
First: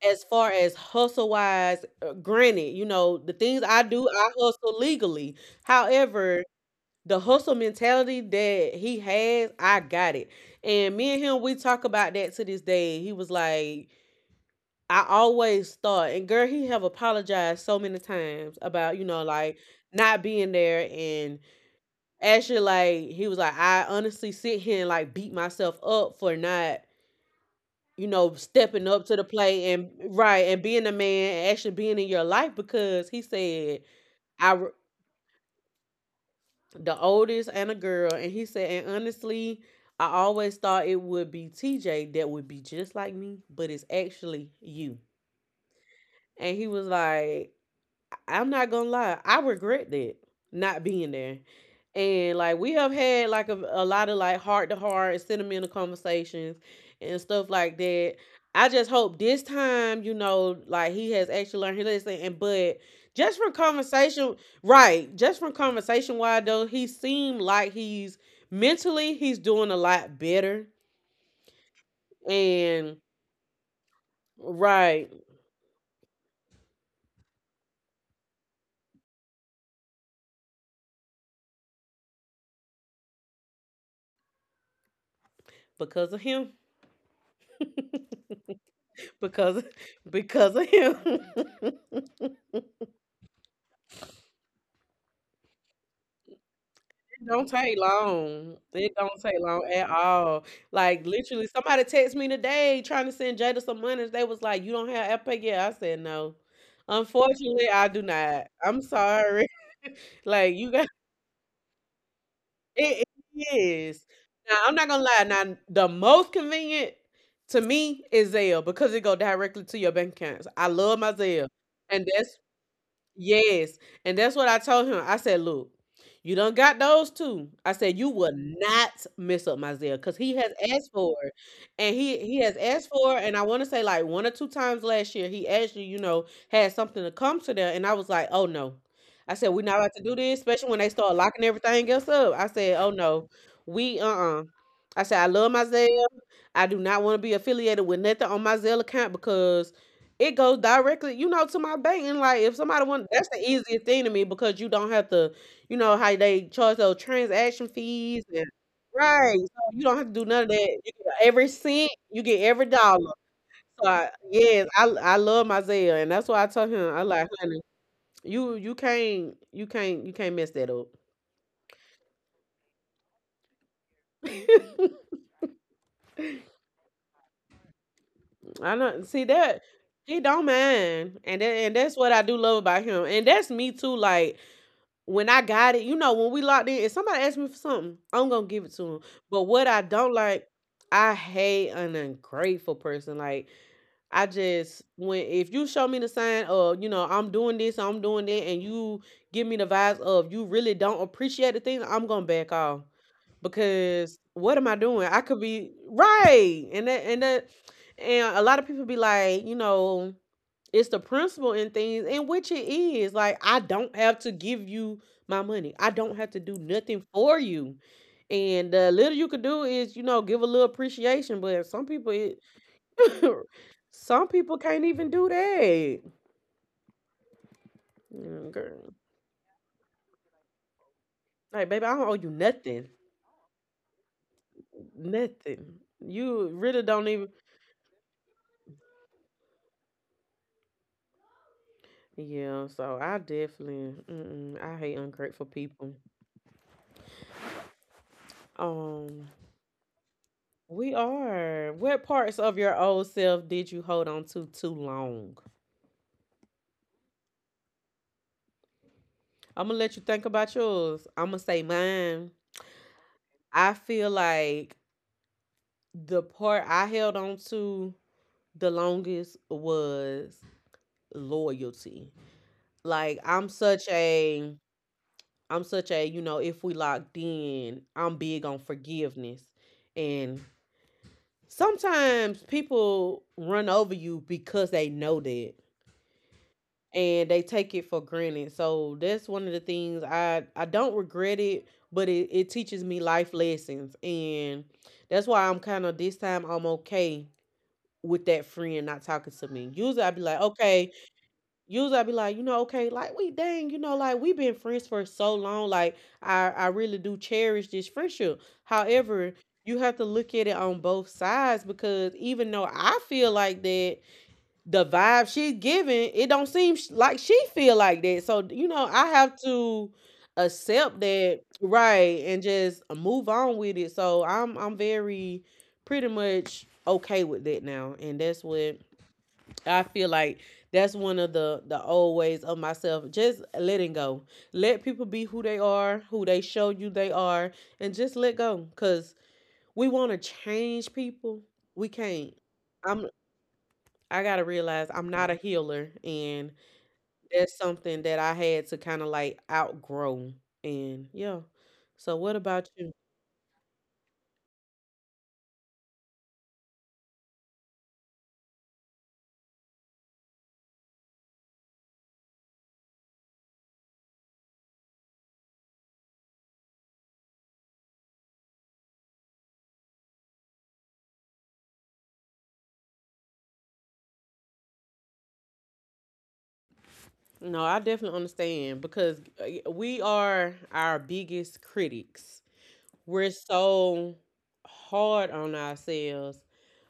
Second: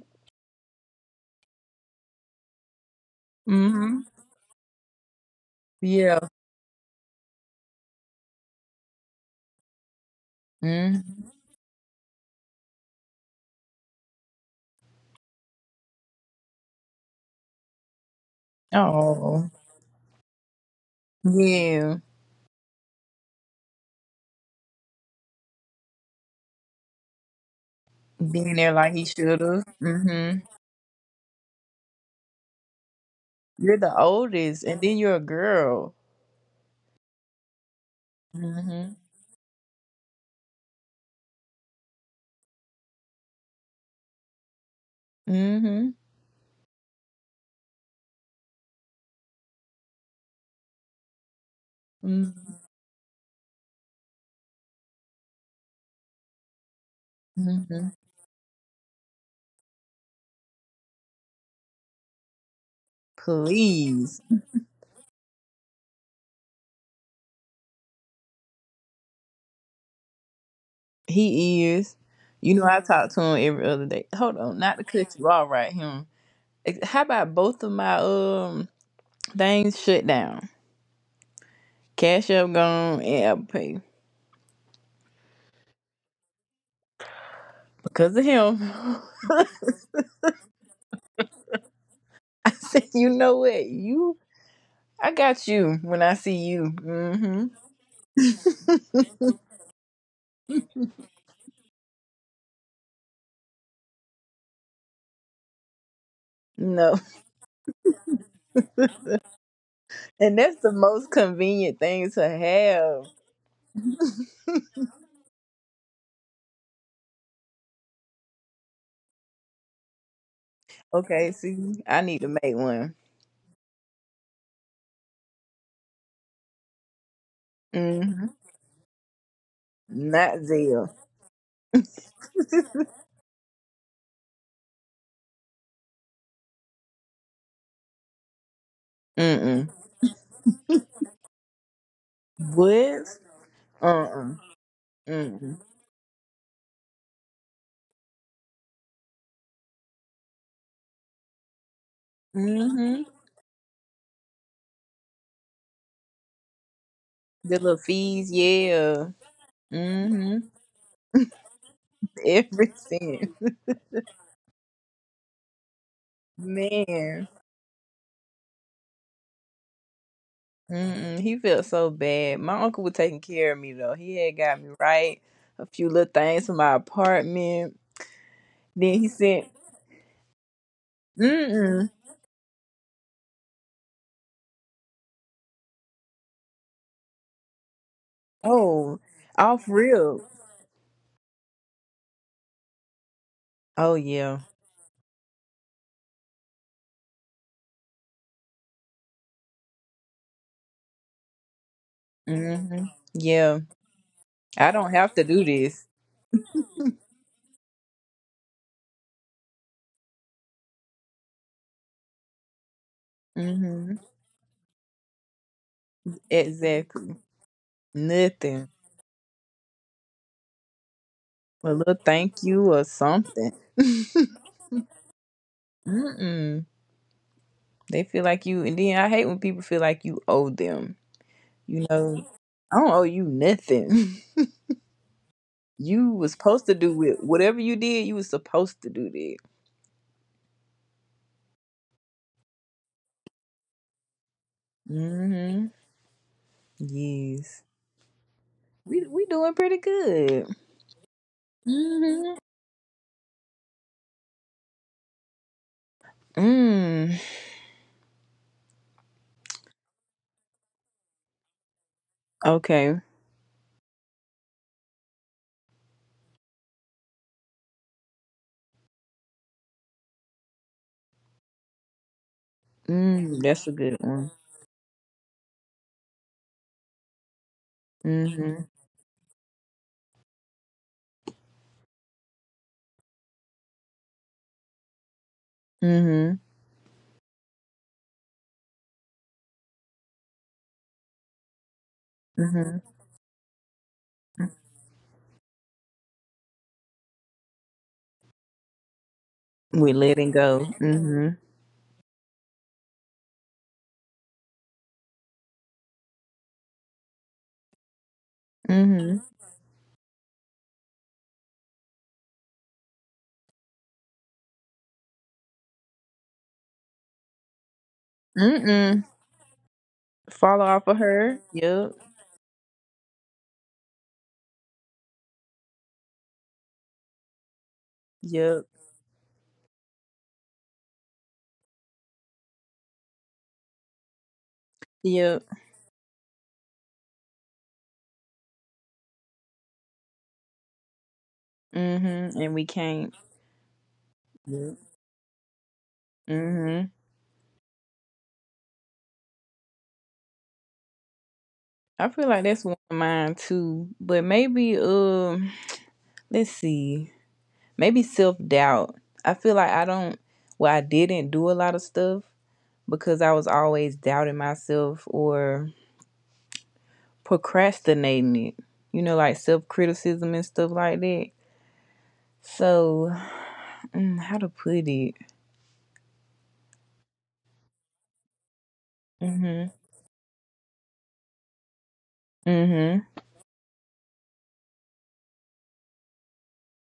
A: as far as hustle wise, granted, you know, the things I
B: Hmm.
A: do, I hustle legally.
B: Yeah.
A: However, the hustle mentality that he has, I got it. And me
B: Hmm.
A: and him, we talk about that to this day. He was like, I always thought, and girl, he have apologized so many times about, you know,
B: Oh.
A: like not being there and
B: Yeah.
A: actually like he was like, I honestly sit here and like beat myself up for not, you know,
B: Being there
A: stepping
B: like he
A: up to the
B: should have.
A: plate and
B: Hmm.
A: right and being a man and actually being in your life because he
B: You're
A: said
B: the
A: I
B: oldest,
A: r-
B: and then you're a girl.
A: the oldest and a girl, and he said,
B: Mm.
A: and honestly I always thought it would be TJ that would be just like me, but it's actually you.
B: Mhm. Mm.
A: And he was like, I'm not gonna lie, I regret that not being there. And
B: Mhm.
A: like we have had like a lot of like heart to heart and sentimental conversations and stuff
B: Mm.
A: like
B: Mhm.
A: that. I just hope this time, you know, like he has actually learned his lesson. And but just from
B: Please,
A: conversation, right? Just from conversation wise though, he seemed like he's mentally he's doing a lot better.
B: he is. You know, I
A: And
B: talk to him every other day. Hold on, not to
A: right,
B: cut you off right him. How about both of my things shut down? Cash App gone and Apple Pay
A: because of him.
B: because of him. (laughs)
A: Because (laughs) because of him. (laughs)
B: I said, you know what, you. I got you when I see you. Mm
A: Don't take long. It
B: hmm.
A: don't take long at all. Like literally, somebody text me today trying to send Jada some money. They was like, "You don't have Apple yet?" I said no.
B: (laughs) No.
A: Unfortunately, I do not. I'm
B: (laughs)
A: sorry. (laughs)
B: And
A: Like
B: that's
A: you
B: the
A: got
B: most convenient thing to
A: (laughs) it
B: have.
A: is. Now I'm not gonna lie. Now the most convenient to me is Zelle because it go directly to your bank accounts. I love my
B: Okay,
A: Zelle,
B: see, I
A: and
B: need to
A: that's
B: make one.
A: Yes, and that's what I told him. I said, "Look, you done got those two. I said you
B: Mm-hmm.
A: will not mess up my Zelle because he
B: Not
A: has
B: Zell.
A: asked for it, and he has asked for it. And I want to say like one or two times last year, he actually you know had something to come to there, and I was like, oh no. I said we're
B: Mm-mm.
A: not about to do this, especially when they start locking everything else up. I said, oh
B: What?
A: no, we
B: Uh-uh.
A: I said I love
B: Mm-mm.
A: my Zelle. I do not want to be affiliated with nothing on my Zelle account because it goes directly, you know, to my bank. And like, if somebody
B: Mm-hmm.
A: want, that's the easiest thing to me because you don't have to, you know, how they charge those
B: The
A: transaction
B: little
A: fees
B: fees,
A: and
B: yeah.
A: right. So you don't have to do none of
B: Mm-hmm.
A: that. You get
B: (laughs)
A: every cent, you get every
B: Every
A: dollar.
B: cent.
A: So I, yes, I love my Zelle, and that's why I told him, I like,
B: Man.
A: honey, you can't mess that up.
B: Mm-mm. He felt so bad. My uncle was taking care of me, though. He had got me
A: (laughs)
B: right a few little things for my apartment.
A: I
B: Then
A: know.
B: he
A: See
B: sent,
A: that he don't mind, and
B: mm-mm.
A: that's what I do love about him, and that's me too. Like when I got it, you know, when we locked in, if somebody asks me for something, I'm gonna give it to
B: Oh,
A: him. But
B: off
A: what I don't
B: real.
A: like, I hate an ungrateful person. Like
B: Oh,
A: I
B: yeah.
A: just when if you show me the sign of you know I'm doing this, I'm doing that, and you give me the vibes of you really don't appreciate the thing, I'm gonna back off
B: Mm-hmm. Yeah.
A: because what am
B: I
A: I
B: don't
A: doing?
B: have
A: I
B: to
A: could
B: do
A: be
B: this.
A: right, and and a lot of people be like, you know, it's the principle in things, and which it is. Like I don't
B: Hmm.
A: have to give you my money. I don't have to do nothing
B: Exactly.
A: for you,
B: Nothing.
A: and the little you could do is, you know, give a little appreciation. But
B: A
A: some
B: little
A: people, it,
B: thank you or something.
A: (laughs)
B: (laughs)
A: some people can't even do that.
B: Mm-mm. They feel like
A: Mm,
B: you, and then
A: girl,
B: I hate when people feel like you owe them.
A: like
B: You
A: baby, I don't owe
B: know,
A: you
B: I don't
A: nothing,
B: owe you nothing. (laughs)
A: nothing.
B: You was
A: You
B: supposed to
A: really
B: do
A: don't
B: it.
A: even
B: Whatever you did, you was supposed to do that.
A: Yeah, so I definitely, mm-mm, I hate ungrateful
B: Mm-hmm.
A: people.
B: Yes. We
A: Um,
B: doing pretty good.
A: we are. What
B: Mm-hmm.
A: parts of your old self did you hold on to too long?
B: Mm.
A: I'm gonna let you think about yours. I'm gonna say mine.
B: Okay.
A: I feel like the part I held on to the longest was loyalty. Like I'm
B: That's a
A: such
B: good one.
A: a, I'm such a, you know, if we locked in, I'm big
B: Mm-hmm.
A: on forgiveness, and sometimes people run over you because they know that,
B: Mm-hmm.
A: and they take it for granted. So that's one of the things I don't regret it, but it
B: Mm-hmm.
A: teaches me life lessons. And that's why I'm kind of this time I'm okay with that friend not talking to me.
B: We
A: Usually I'd be
B: letting
A: like,
B: go. Mm.
A: okay,
B: Mhm.
A: usually I be like, you know, okay, like you know, like we've been friends for so long. Like I really do cherish this friendship.
B: Mm.
A: However,
B: Mhm.
A: you have to look at it on both sides because even though I feel like that, the vibe she's giving, it don't seem like she feel like that. So you know,
B: Mm-mm.
A: I have to
B: Fall off of
A: accept
B: her.
A: that,
B: Yep.
A: right, and just move on with it. So I'm very, pretty much okay with that now, and that's
B: Yep.
A: what I feel like that's one of the old ways of myself. Just letting go. Let people be
B: Yep.
A: who they are, who they show you they are, and just let go. Cause we want to change people. We
B: Mhm.
A: can't.
B: And we
A: I'm
B: can't.
A: I gotta
B: Yep.
A: realize I'm not a healer, and
B: Mhm.
A: that's something that I had to kind of like outgrow. And yeah.
B: I
A: So
B: feel
A: what
B: like that's
A: about
B: one of
A: you?
B: mine too. But maybe let's see. Maybe self-doubt. I feel like I don't well I didn't do a lot of stuff because I was always doubting myself or procrastinating it. You know like self-criticism and stuff like that. So, how to put it?
A: No, I definitely understand because
B: Hmm.
A: we are our biggest critics.
B: Mhm.
A: We're so hard on ourselves.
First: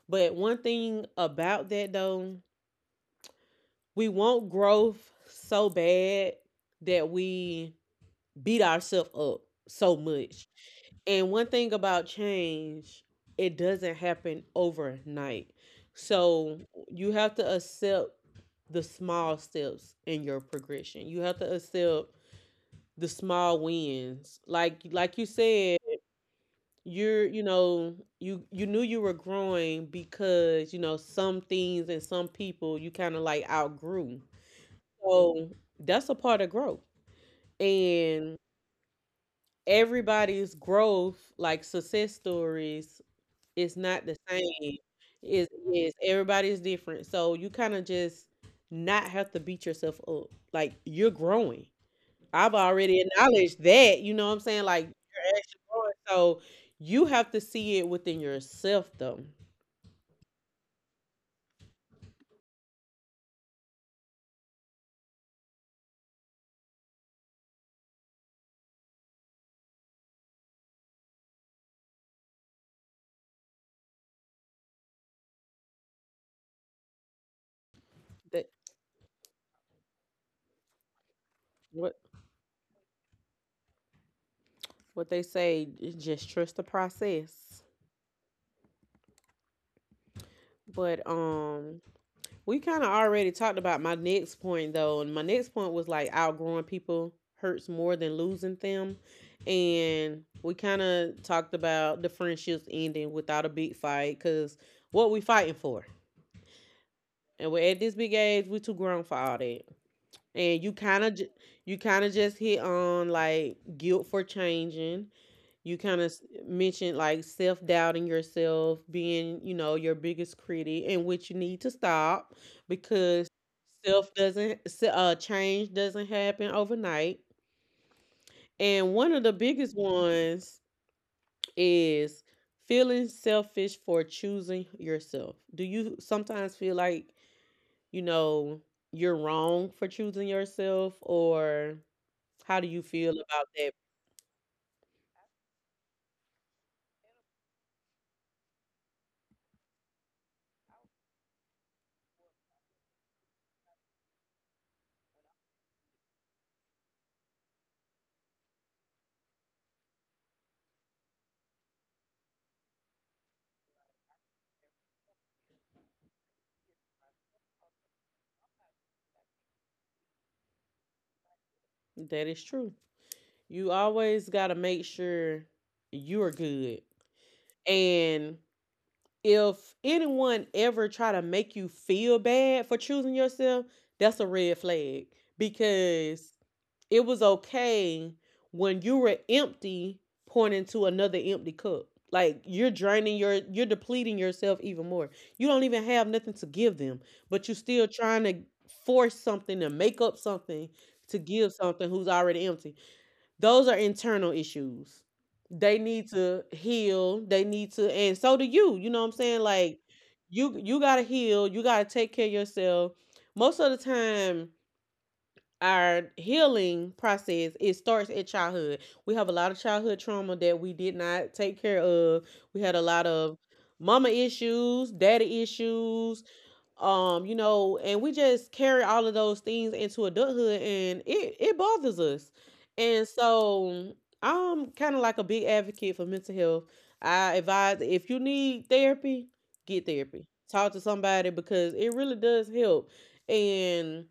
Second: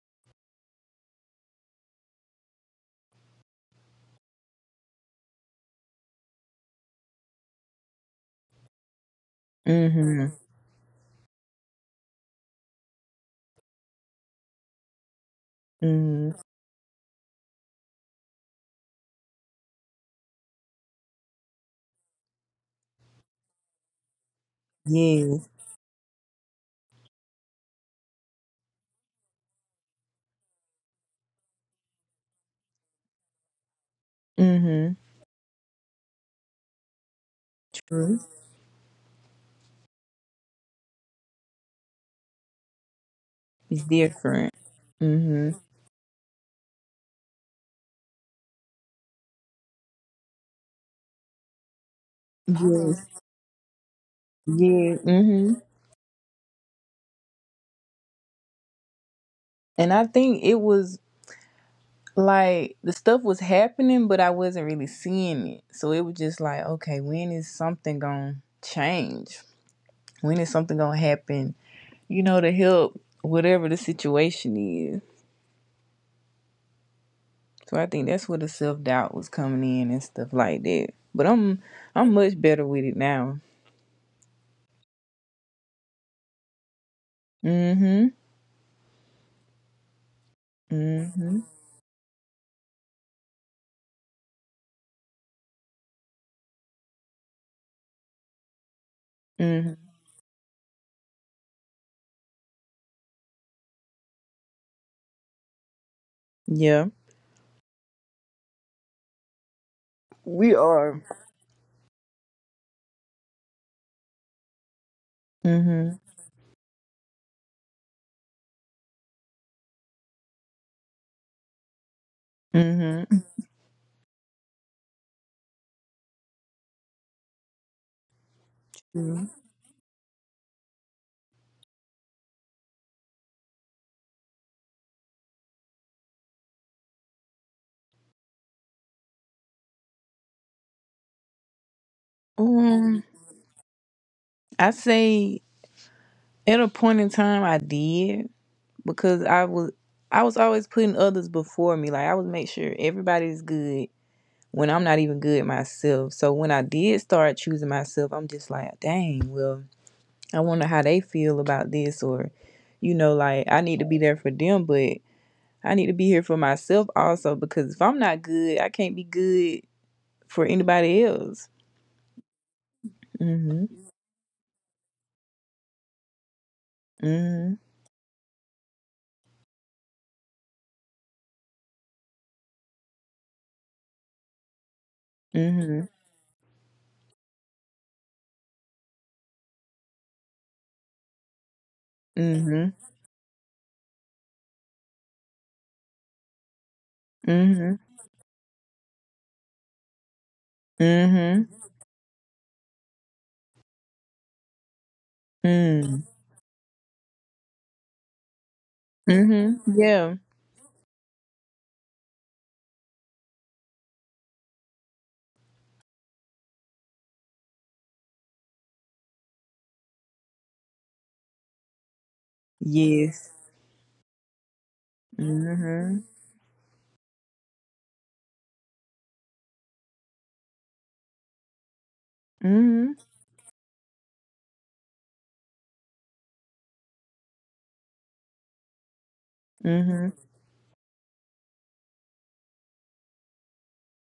A: But one thing about that though, we want growth so bad that we beat ourselves up so
B: Mhm.
A: much. And one thing about change, it doesn't happen overnight.
B: Mhm.
A: So you have to accept the small steps in your progression. You have to accept the small wins. Like you
B: Yes.
A: said, you're, you know, you knew you were growing because you know some things and some people you kind of like outgrew.
B: Mhm.
A: So that's a part of growth,
B: True.
A: and everybody's growth, like success stories, is
B: It's
A: not the
B: different.
A: same. is
B: Mhm.
A: is everybody's different, so you kind of just not have to beat yourself up. Like you're growing, I've already
B: Yes.
A: acknowledged that. You know what I'm saying? Like
B: Yeah.
A: you're actually
B: Mhm.
A: growing. So you have to see it within yourself though.
B: And I think it was like the stuff was happening, but I wasn't really seeing it. So it was just like, okay, when is something gonna change? When is something gonna happen? You know, to help whatever the situation is. So I think that's where
A: That
B: the self doubt was coming in and stuff like that. But I'm
A: what
B: I'm much better with it now.
A: what they say, just trust the process.
B: Mm-hmm.
A: But
B: Mhm.
A: we kind of already talked about my next point though, and my next point was like outgrowing people hurts more than losing them,
B: Mhm.
A: and we kind of talked about the friendships ending without a big fight. Because what we fighting for,
B: Yeah.
A: and we're at this big age, we too grown for all that,
B: We
A: and you kind
B: are.
A: of you kind of just hit on like guilt for changing. You kind
B: Mhm.
A: of mentioned like self doubting yourself, being, you know, your biggest critic, and which you need to stop.
B: Mhm.
A: Because self doesn't, se- change doesn't happen overnight. And one of the
B: Mhm.
A: biggest ones is feeling selfish for choosing yourself. Do you sometimes feel like, you know, you're wrong for choosing yourself, or how do you
B: Um,
A: feel about that?
B: I say at a point in time I did because I was always putting others before me. Like I would make sure everybody's good when I'm not even good myself. So when I did start choosing myself, I'm just like, dang, well, I wonder how they feel about this or like I need to be there for them, but I need to be here for myself also because if I'm not good, I can't be good for anybody else.
A: That is true. You
B: Mm.
A: always got to make sure you're good.
B: Mhm.
A: And if anyone ever try to make you feel bad for choosing yourself, that's a red flag.
B: Mm.
A: Because it was okay when you were empty pointing to another empty cup. Like
B: Mhm.
A: you're depleting yourself even more. You don't even have nothing to give them,
B: Mm.
A: but you're
B: Mhm.
A: still
B: Mm.
A: trying to force something, to make up something, to give
B: Mhm. Mhm.
A: something who's already empty. Those are internal issues. They
B: Mhm.
A: need
B: Mm.
A: to heal. They need to, and so do you. You know what I'm saying?
B: Mhm.
A: Like
B: Yeah.
A: you gotta heal. You gotta take care of yourself. Most of the time, our healing process it starts at childhood. We have a lot of childhood trauma that we did not take care of. We had a lot
B: Yes.
A: of mama issues, daddy
B: Mm. Mhm.
A: issues, you know, and we just carry all of those things into adulthood, and it bothers us.
B: Mm.
A: And so I'm kind of like a big advocate for mental health. I advise if you need therapy, get
B: Mhm.
A: therapy. Talk to somebody, because it really does help. And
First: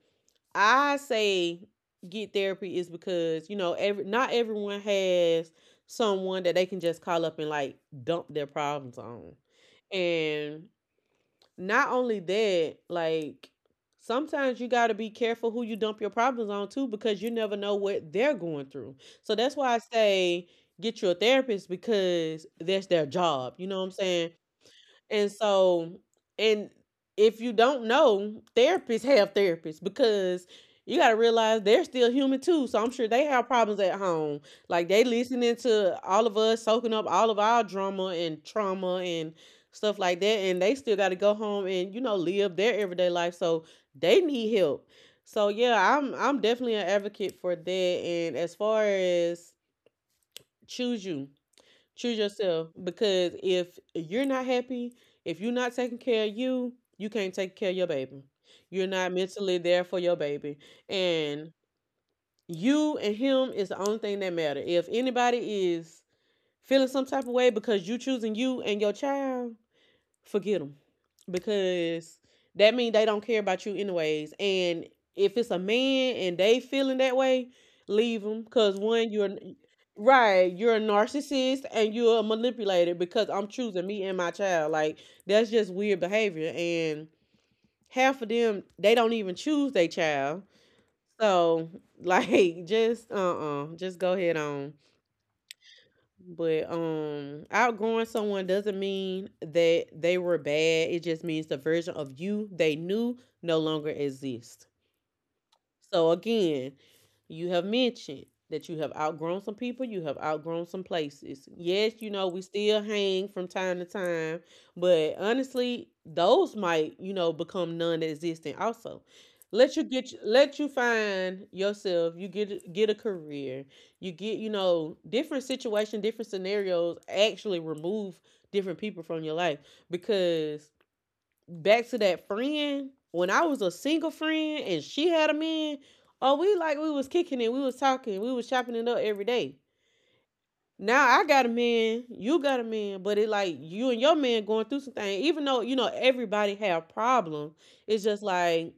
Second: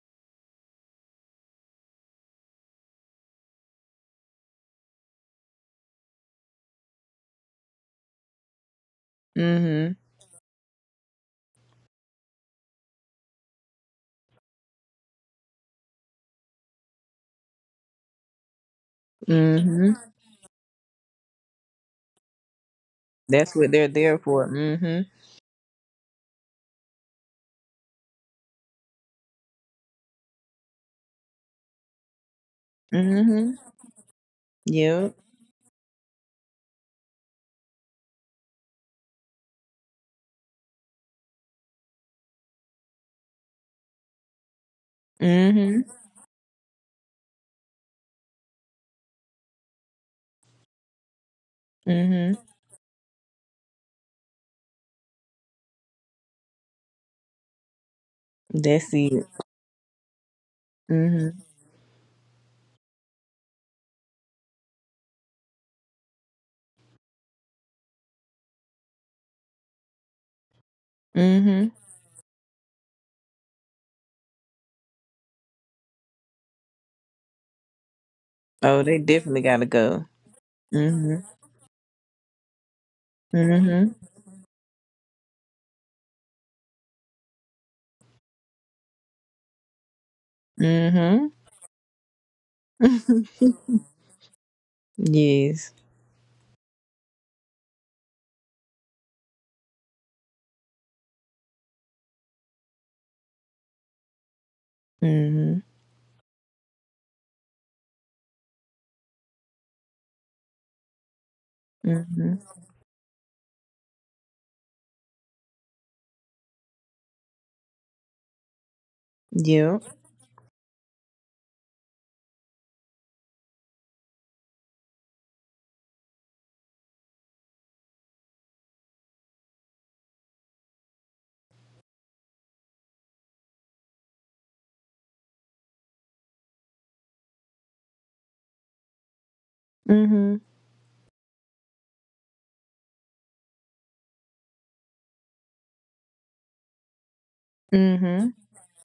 A: I say get therapy is because, you know, every not everyone has someone that they can just call up and like dump their problems on.
B: Mm. Mhm. Mm. Mhm.
A: And not only that, like sometimes you got to be careful who you dump your problems on too, because you never know what they're going through. So
B: Mm.
A: that's why I
B: Mhm.
A: say get you a therapist, because that's their
B: That's
A: job. You
B: what
A: know what
B: they're
A: I'm
B: there
A: saying?
B: for. Mm. Mhm.
A: And so, and if you don't know, therapists have therapists because you got to realize they're still human too. So I'm
B: Mm.
A: sure they have
B: Mhm.
A: problems at home. Like they
B: Yep.
A: listening to all of us, soaking up all of our drama and trauma and stuff like that. And they still got to go home and, you know, live their everyday life. So they need help. So
B: Mhm.
A: yeah, I'm definitely an advocate for that. And as far as choose you,
B: Mm.
A: choose
B: Mhm.
A: yourself, because if you're not happy, if you're not taking care of you, you can't take care of your baby.
B: That's
A: You're not
B: it.
A: mentally there for your baby.
B: Mm. Mhm.
A: And you and him is the only thing that matter. If anybody is feeling some type of way because you choosing you and your child, forget them,
B: Mm. Mhm.
A: because that means they don't care about you anyways. And if it's a man and they feeling that way, leave them,
B: Oh,
A: because
B: they
A: one, you're
B: definitely gotta go.
A: right, you're a
B: Mm.
A: narcissist and you're a manipulator, because
B: Mhm.
A: I'm
B: Mm.
A: choosing
B: Mhm.
A: me and my child. Like that's just weird behavior. And half of them, they don't even choose their child.
B: Mm. Mhm.
A: So like (laughs)
B: (laughs)
A: just go ahead on.
B: Yes.
A: But outgrowing someone doesn't mean that they were bad. It just means the version of you they knew no longer exists.
B: Mm. Mhm.
A: So again, you have mentioned that you have outgrown some people, you have outgrown some places. Yes,
B: Mm.
A: you know,
B: Mhm.
A: we still hang from time to time, but honestly, those might, you know, become non-existent also. Let
B: Yep.
A: you get, let you find yourself, you get a career, you get, you know, different situation, different scenarios actually remove different people from your life. Because back to that friend, when I was a single friend and she had a man, oh, we like we was kicking it, we was talking, we was chopping it up every day.
B: Mhm.
A: Now I got a man, you got a man, but it like you and your man going through some things. Even though you know everybody have problems, it's just
B: Mhm.
A: like,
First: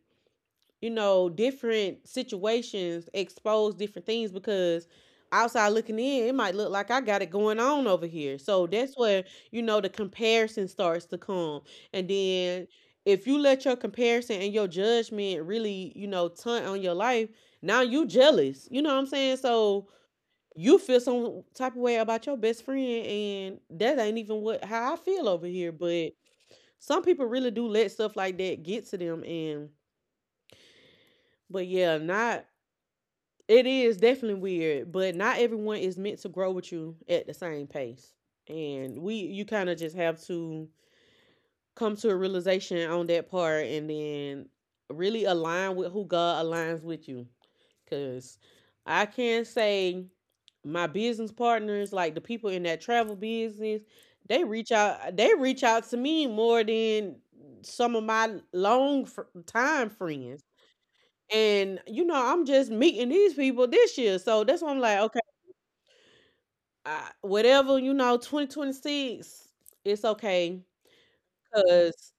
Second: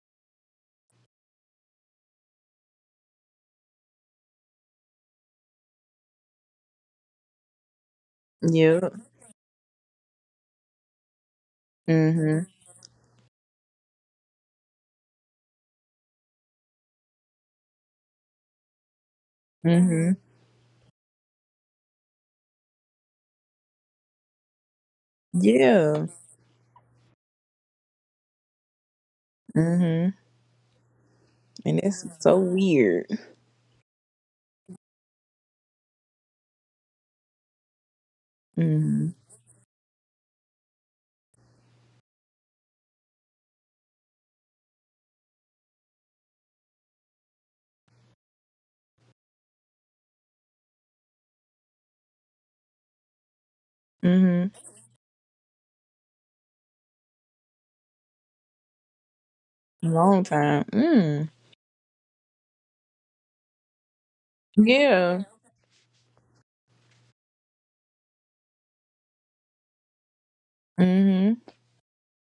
A: you know, different situations expose different things, because outside looking in, it might look like I got it going on over here. So that's
B: Yep.
A: where, you know, the comparison starts to come. And
B: Mhm.
A: then if you let your comparison and your judgment really, you know, tunt on your life, now you jealous. You know what I'm saying? So
B: Mhm.
A: you feel some type of way about your best friend, and that ain't even what how I feel over here.
B: Yeah.
A: But some people really do let stuff like that get to them. And
B: Mhm.
A: but
B: And
A: yeah,
B: it's so
A: not
B: weird.
A: it is definitely weird, but not everyone is meant to grow with you at the same pace. And
B: Mhm.
A: we you kind of just have to come to a realization on that part, and then really align with who God aligns with you. Cause I can say my business partners, like the people in that travel business,
B: Mhm.
A: they reach out to me more than some of my long time
B: Long
A: friends.
B: time. Mm.
A: And you know I'm just meeting these people this year, so that's why I'm like, okay,
B: Yeah.
A: I, whatever, you know, 2026, it's okay.
B: Mhm.
A: Because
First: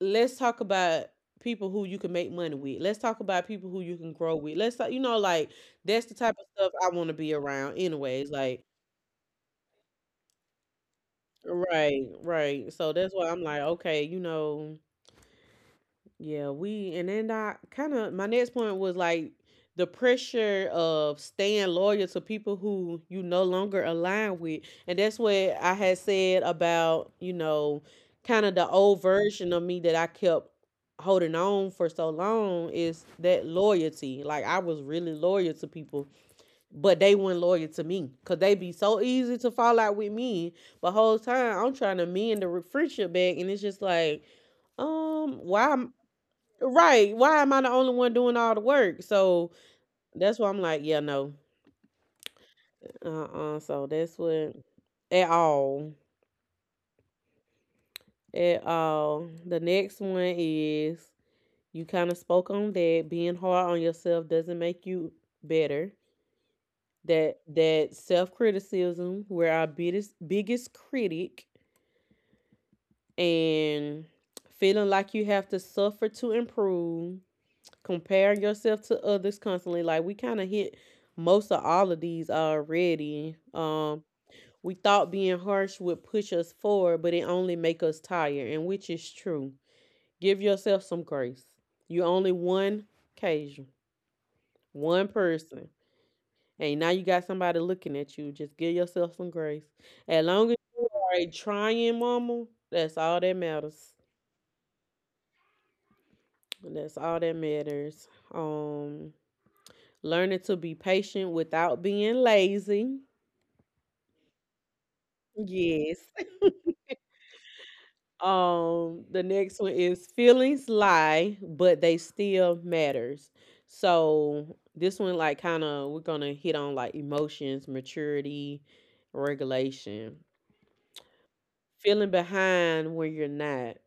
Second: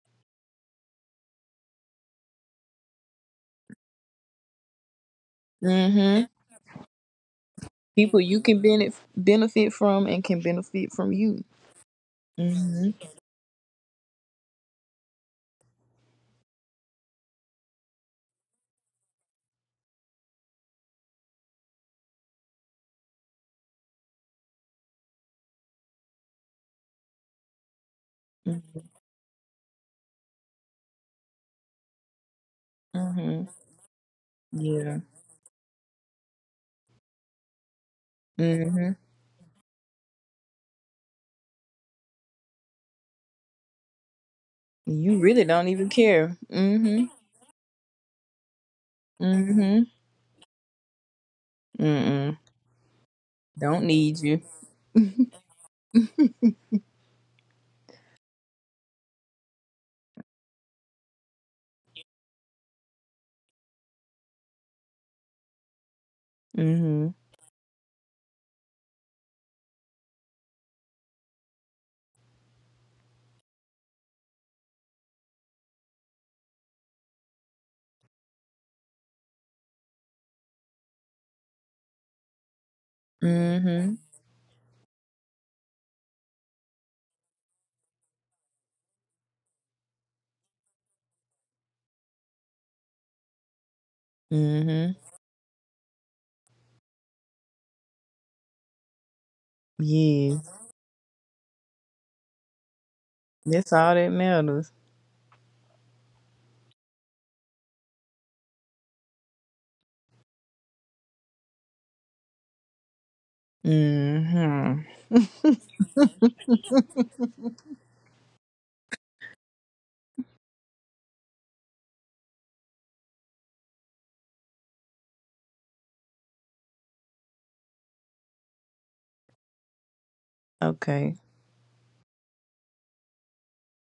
A: let's talk about people who you can make money with, let's talk about people who you can grow with, you know, like that's the
B: Mhm.
A: type of stuff I want to be around
B: People
A: anyways.
B: you can
A: Like
B: benefit from and can benefit from you.
A: right, right, so
B: Mhm.
A: that's why I'm like, okay, you know. Yeah, we and then I kind of my next point was like the pressure of staying loyal to people who you no longer align with. And that's what I had said about, you know, kind of the
B: Mhm.
A: old version of me that I kept holding on for so long is that
B: Mhm.
A: loyalty. Like I was
B: Yeah.
A: really loyal to people, but they weren't loyal to me, because they be
B: Mhm.
A: so easy to fall out with me. But whole time I'm trying to mend the friendship back, and it's just like,
B: You really don't
A: why.
B: even care. Mhm.
A: Right. Why am I the only one doing all the work? So
B: Mhm.
A: that's why I'm like, yeah, no.
B: Mm.
A: Uh-uh.
B: Don't
A: So that's
B: need you.
A: what, at all. At all. The next one is you kind of spoke on that. Being hard on yourself doesn't make you better.
B: Mhm.
A: That self-criticism, we're our biggest critic, and feeling like you have to suffer to improve, compare yourself to others constantly. Like we kind of hit most of all of these already.
B: Mhm.
A: We thought being harsh would push us forward, but it only make us tired, and which is true. Give yourself some grace. You only one occasion,
B: Mhm.
A: one person, and now you got somebody looking at you. Just give yourself some grace. As
B: Yeah.
A: long as you are a trying mama, that's all that
B: That's
A: matters.
B: all that matters.
A: That's all that matters. Um, learning to be patient without being lazy.
B: Mm-hmm.
A: Yes. (laughs) The next one is feelings lie, but they still matters. So this one, like, kind of, we're gonna hit on like emotions, maturity, regulation,
B: Okay.
A: feeling behind when you're not,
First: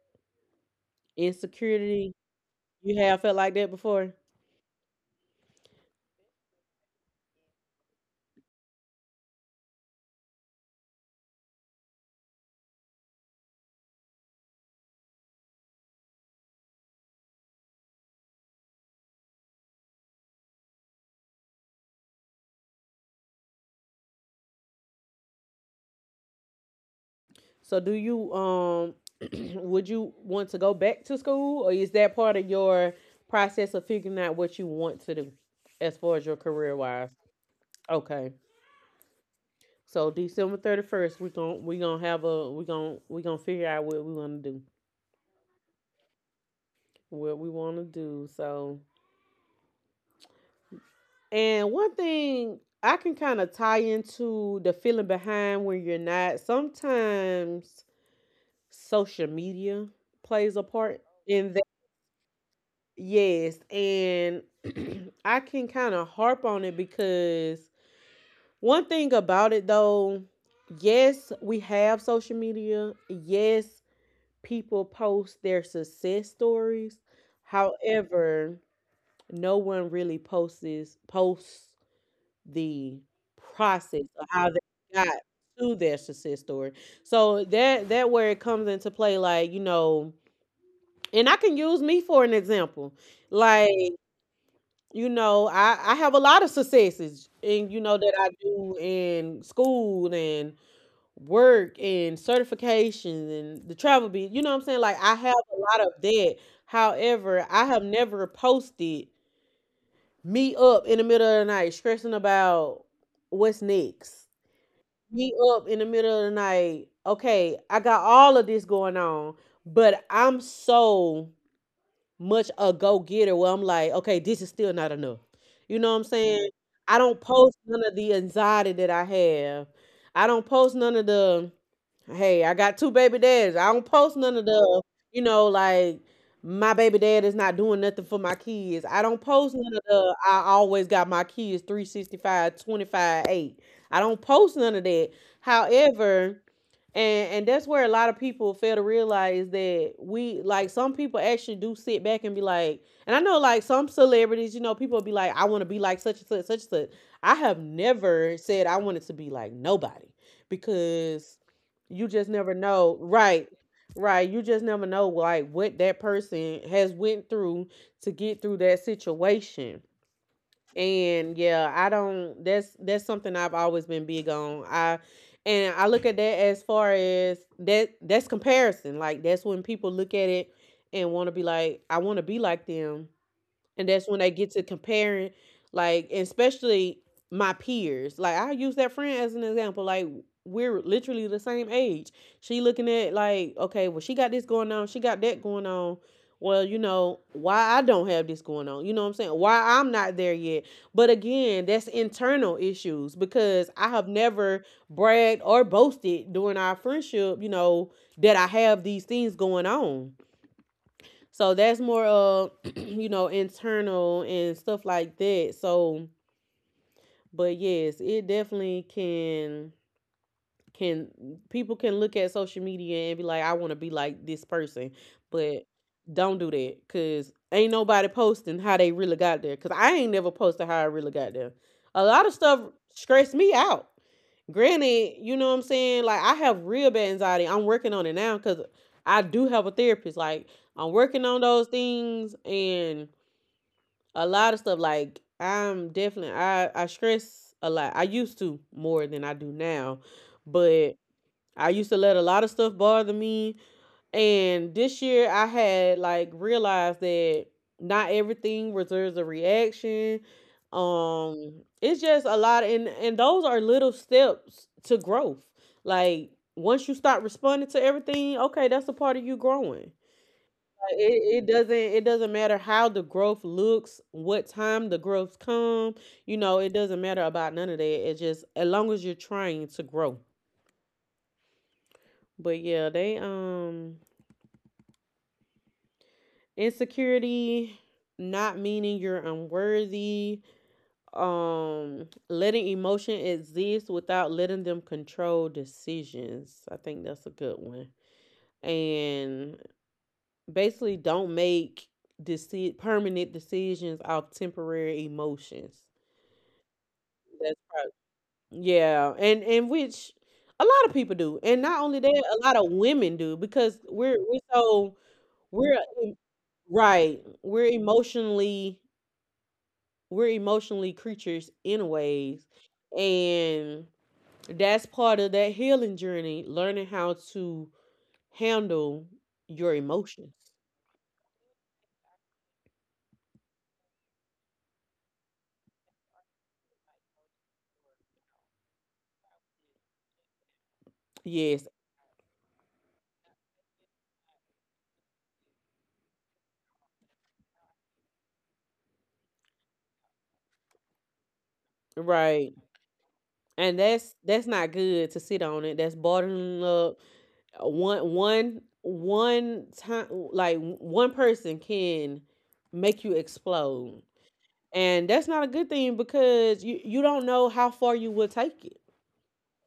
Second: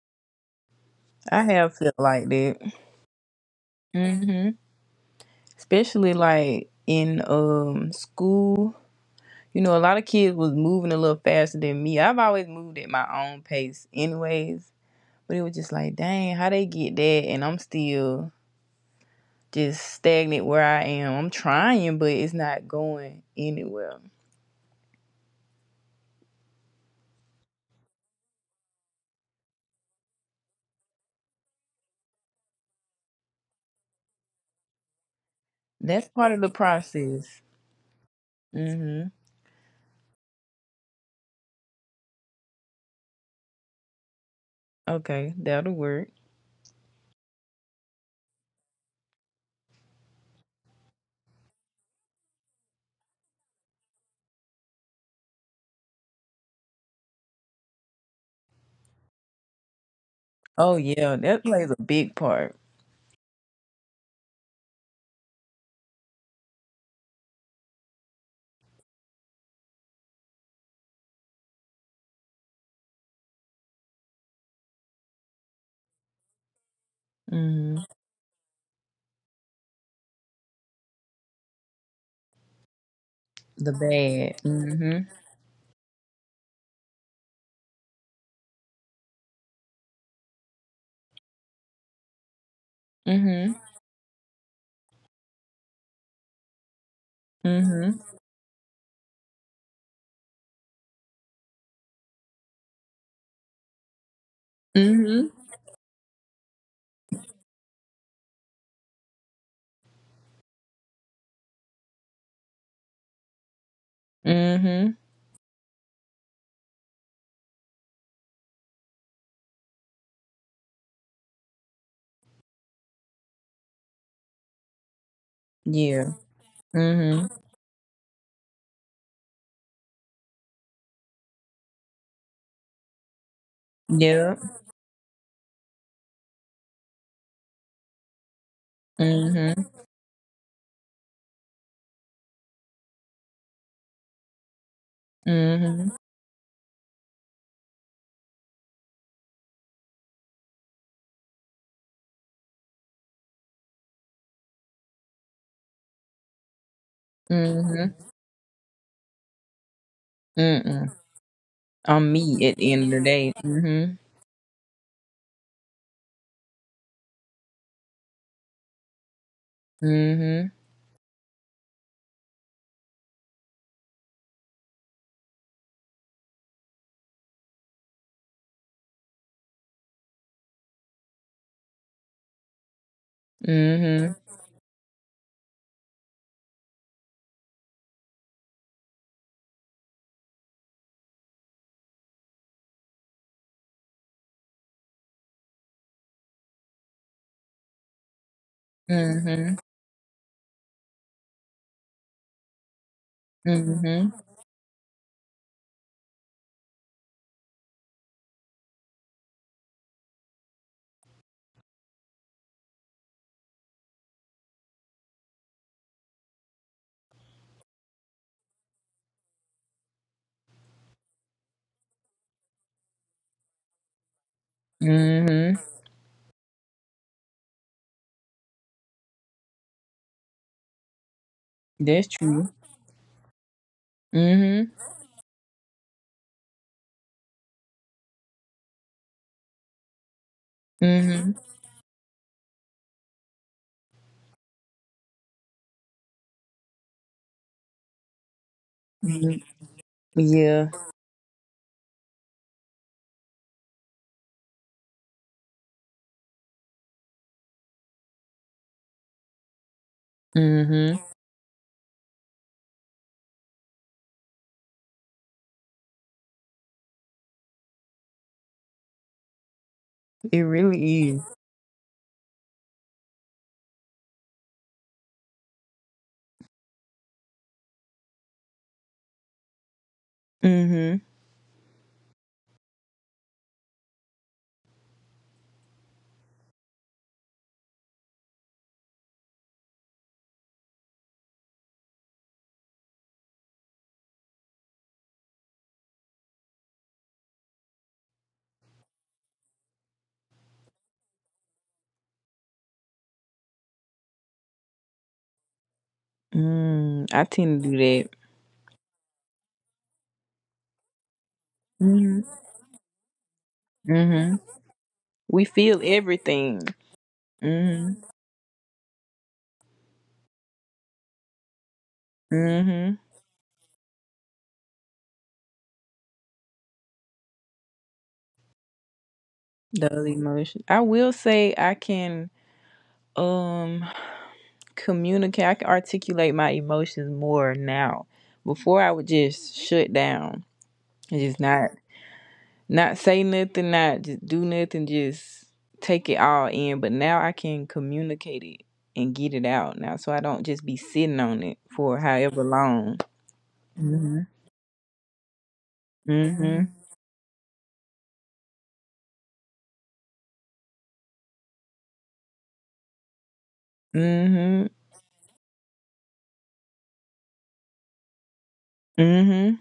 B: I have felt
A: insecurity.
B: like that.
A: You have felt like that before?
B: Mm-hmm. Especially like in school. You know, a lot of kids was moving a little faster than me. I've always moved at my own pace anyways. But it was just like, dang, how they get that and I'm still just stagnant where I am. I'm trying, but it's not going anywhere.
A: So do you (clears throat) would you want to go back to school, or is that part of your process of figuring out what you want to do as
B: That's
A: far as
B: part
A: your
B: of the
A: career wise?
B: process.
A: Okay.
B: Mm-hmm.
A: So December 31st, we're gonna we gonna have a we gonna figure out what we wanna do.
B: Okay, that'll work.
A: What we wanna do. So, and one thing I can kind of tie into the feeling behind when you're not. Sometimes social media plays a
B: Oh
A: part
B: yeah, that
A: in.
B: plays a big part.
A: Yes, and (clears throat) I can kind of harp on it, because one thing about it though, yes, we have social media. Yes, people post their success stories.
B: Mhm.
A: However, no one really posts the
B: The
A: process of how
B: bad.
A: they got
B: Mhm.
A: to their success story. So that where it comes into play, like, and I can use me for an example.
B: Mhm.
A: Like, I have a lot of successes, and you know
B: Mhm.
A: that I do in school and work and certifications and the travel bit. You know what I'm saying? Like, I have
B: Mhm.
A: a lot of that. However, I have never posted me up in the middle of the night stressing about what's next.
B: Mhm.
A: Me up in the middle of the night. Okay, I got all of this going on, but I'm so much a go getter where I'm like, okay, this is still not enough. You know what I'm
B: Yeah.
A: saying? I don't
B: Mhm.
A: post none of the anxiety that I have. I don't post none of the, hey, I got two baby dads. I don't post none
B: Yep.
A: of the, like my baby dad is not doing nothing for my kids. I don't post
B: Mhm.
A: none of the. I always got my kids 365 8. I don't post none of that.
B: Mhm.
A: However, and that's where a lot of people fail to realize that we, like, some people actually do sit back and be like, and I know, like, some celebrities, people be like, I want to be like such and such, such and such. I have
B: Mhm.
A: never said I wanted to be like nobody,
B: Mm.
A: because you
B: I'm
A: just
B: me
A: never
B: at the end of
A: know,
B: the day.
A: right?
B: Mhm.
A: Right, you just never know like what that person has went through to get through that situation.
B: Mhm.
A: And yeah, I don't that's something I've always been big on. I and I look at that as far as that's comparison. Like, that's when people look at it and want to be like, I want to be like them, and that's
B: Mhm.
A: when they get to comparing, like, and especially my peers, like, I use that friend as an example, like, we're literally the same age. She looking at like, okay, well, she got this going on, she got that going on. Well, you know why I don't have this going on? You know what I'm saying?
B: Mhm.
A: Why I'm not there yet? But again, that's internal issues, because I have
B: Mhm.
A: never bragged or boasted during our friendship, you know that I have these things going on. So that's more of, (clears throat) internal and stuff like that. So, but yes, it definitely can people can look at social media and be like, I want to be like this person,
B: Mhm.
A: but don't do that because ain't nobody posting how they really got there. Because I ain't never posted how I really got there. A
B: That's
A: lot of
B: true.
A: stuff stressed me out.
B: Mhm.
A: Granted, you know what I'm saying? Like, I have real bad anxiety. I'm working on it now because I do have a therapist. Like, I'm working
B: Mhm.
A: on those things and a lot of stuff. Like, I stress a lot. I used to more than I
B: Mhm.
A: do now.
B: Yeah.
A: But I used to let a lot of stuff bother me. And this year I had like realized that not everything deserves a reaction.
B: Mhm.
A: It's just a lot, and those are little steps to growth. Like, once you start responding to everything, okay, that's a part of you growing.
B: It
A: Like,
B: really is.
A: it doesn't matter how the growth looks, what time the growth come, it doesn't matter about none of that. It's just as long as you're trying to grow.
B: Mhm.
A: But yeah, they, insecurity, not meaning you're unworthy, letting emotion exist without letting them control decisions, I think that's a good one. And basically don't make permanent decisions off temporary emotions.
B: Mm. I
A: That's
B: tend to do
A: right.
B: that.
A: Yeah, and which a lot of people do, and not only that,
B: Mhm.
A: a lot of women do, because we're
B: Mhm.
A: so,
B: We
A: we're
B: feel
A: em-
B: everything.
A: right,
B: Mm.
A: we're emotionally creatures anyways,
B: Mhm.
A: and that's part of that healing journey, learning how to handle your
B: Those
A: emotions.
B: emotions. I will say I can um communicate. I can articulate my emotions more now. Before I would just shut down and just
A: Yes.
B: not say nothing, not just do nothing, just take it all in. But now I can communicate it and get it out now, so I don't just be sitting on it for however
A: Right,
B: long.
A: and that's
B: Mm.
A: that's not good to sit on it, that's
B: Mhm.
A: bottling
B: Mm.
A: up. One time, like, one person can make you explode,
B: Mhm. Mm. Mhm.
A: and that's not a good thing because you don't know how far you will take it.
B: Mm. Mhm.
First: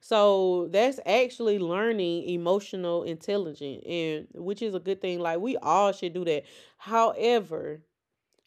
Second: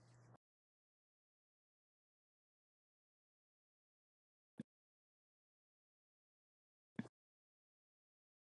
A: So that's actually learning emotional intelligence, and which is a good thing. Like, we all should do that. However,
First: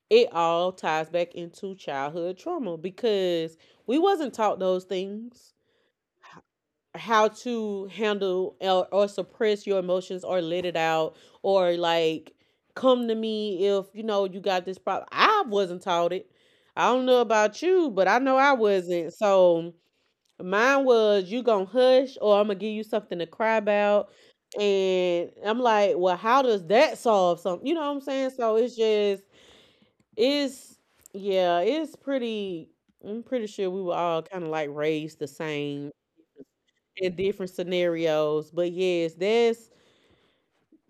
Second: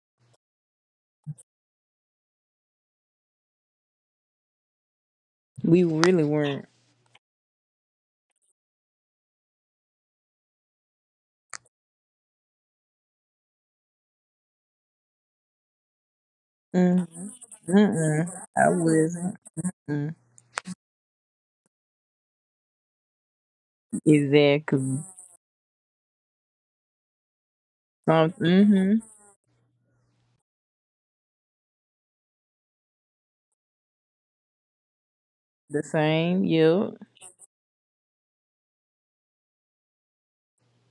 A: it all ties back into childhood trauma because we wasn't taught those things.
B: We really weren't.
A: How to handle or suppress your emotions, or let it out, or like, come to me if you know you got this problem. I wasn't taught it. I don't
B: Mm.
A: know about you, but I know
B: Mm-mm.
A: I
B: I
A: wasn't.
B: wasn't.
A: So
B: Mm.
A: mine was, you gonna hush or I'm gonna give you something to cry about.
B: Exactly.
A: And I'm like, well, how does that solve something? You know what I'm saying? So it's
B: Mm-hmm.
A: just it's yeah, it's pretty I'm pretty sure we were all kind of like raised the
B: The
A: same
B: same. Yep.
A: in different scenarios. But yes, that's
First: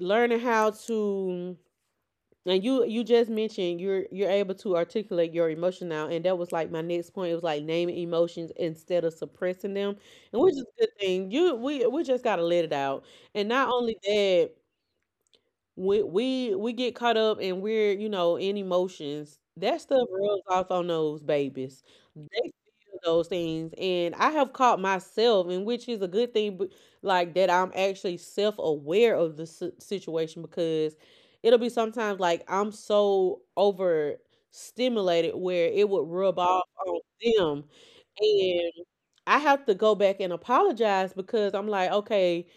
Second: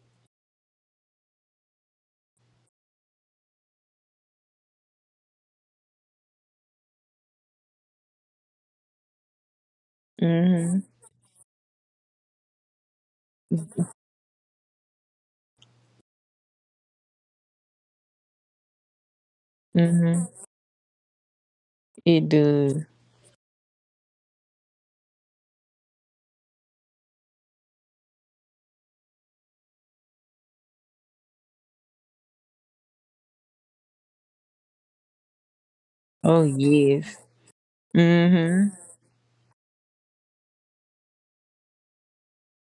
A: learning how to and you just mentioned you're able to articulate your emotion now, and that was like my next point. It was like naming emotions instead of suppressing them, and which is
B: Mm-hmm.
A: a good thing. You we just gotta let it out, and not only that, we get caught up, and we're in emotions, that stuff
B: Mm-hmm.
A: rubs off on those babies.
B: It
A: They
B: does.
A: feel those things, and I have caught myself, and which is a good thing, but like, that I'm actually self-aware of the situation, because it'll be sometimes like I'm so over stimulated where it would rub
B: Oh
A: off on
B: yes.
A: them,
B: Mm-hmm.
A: and I have to go back and apologize because I'm like, okay,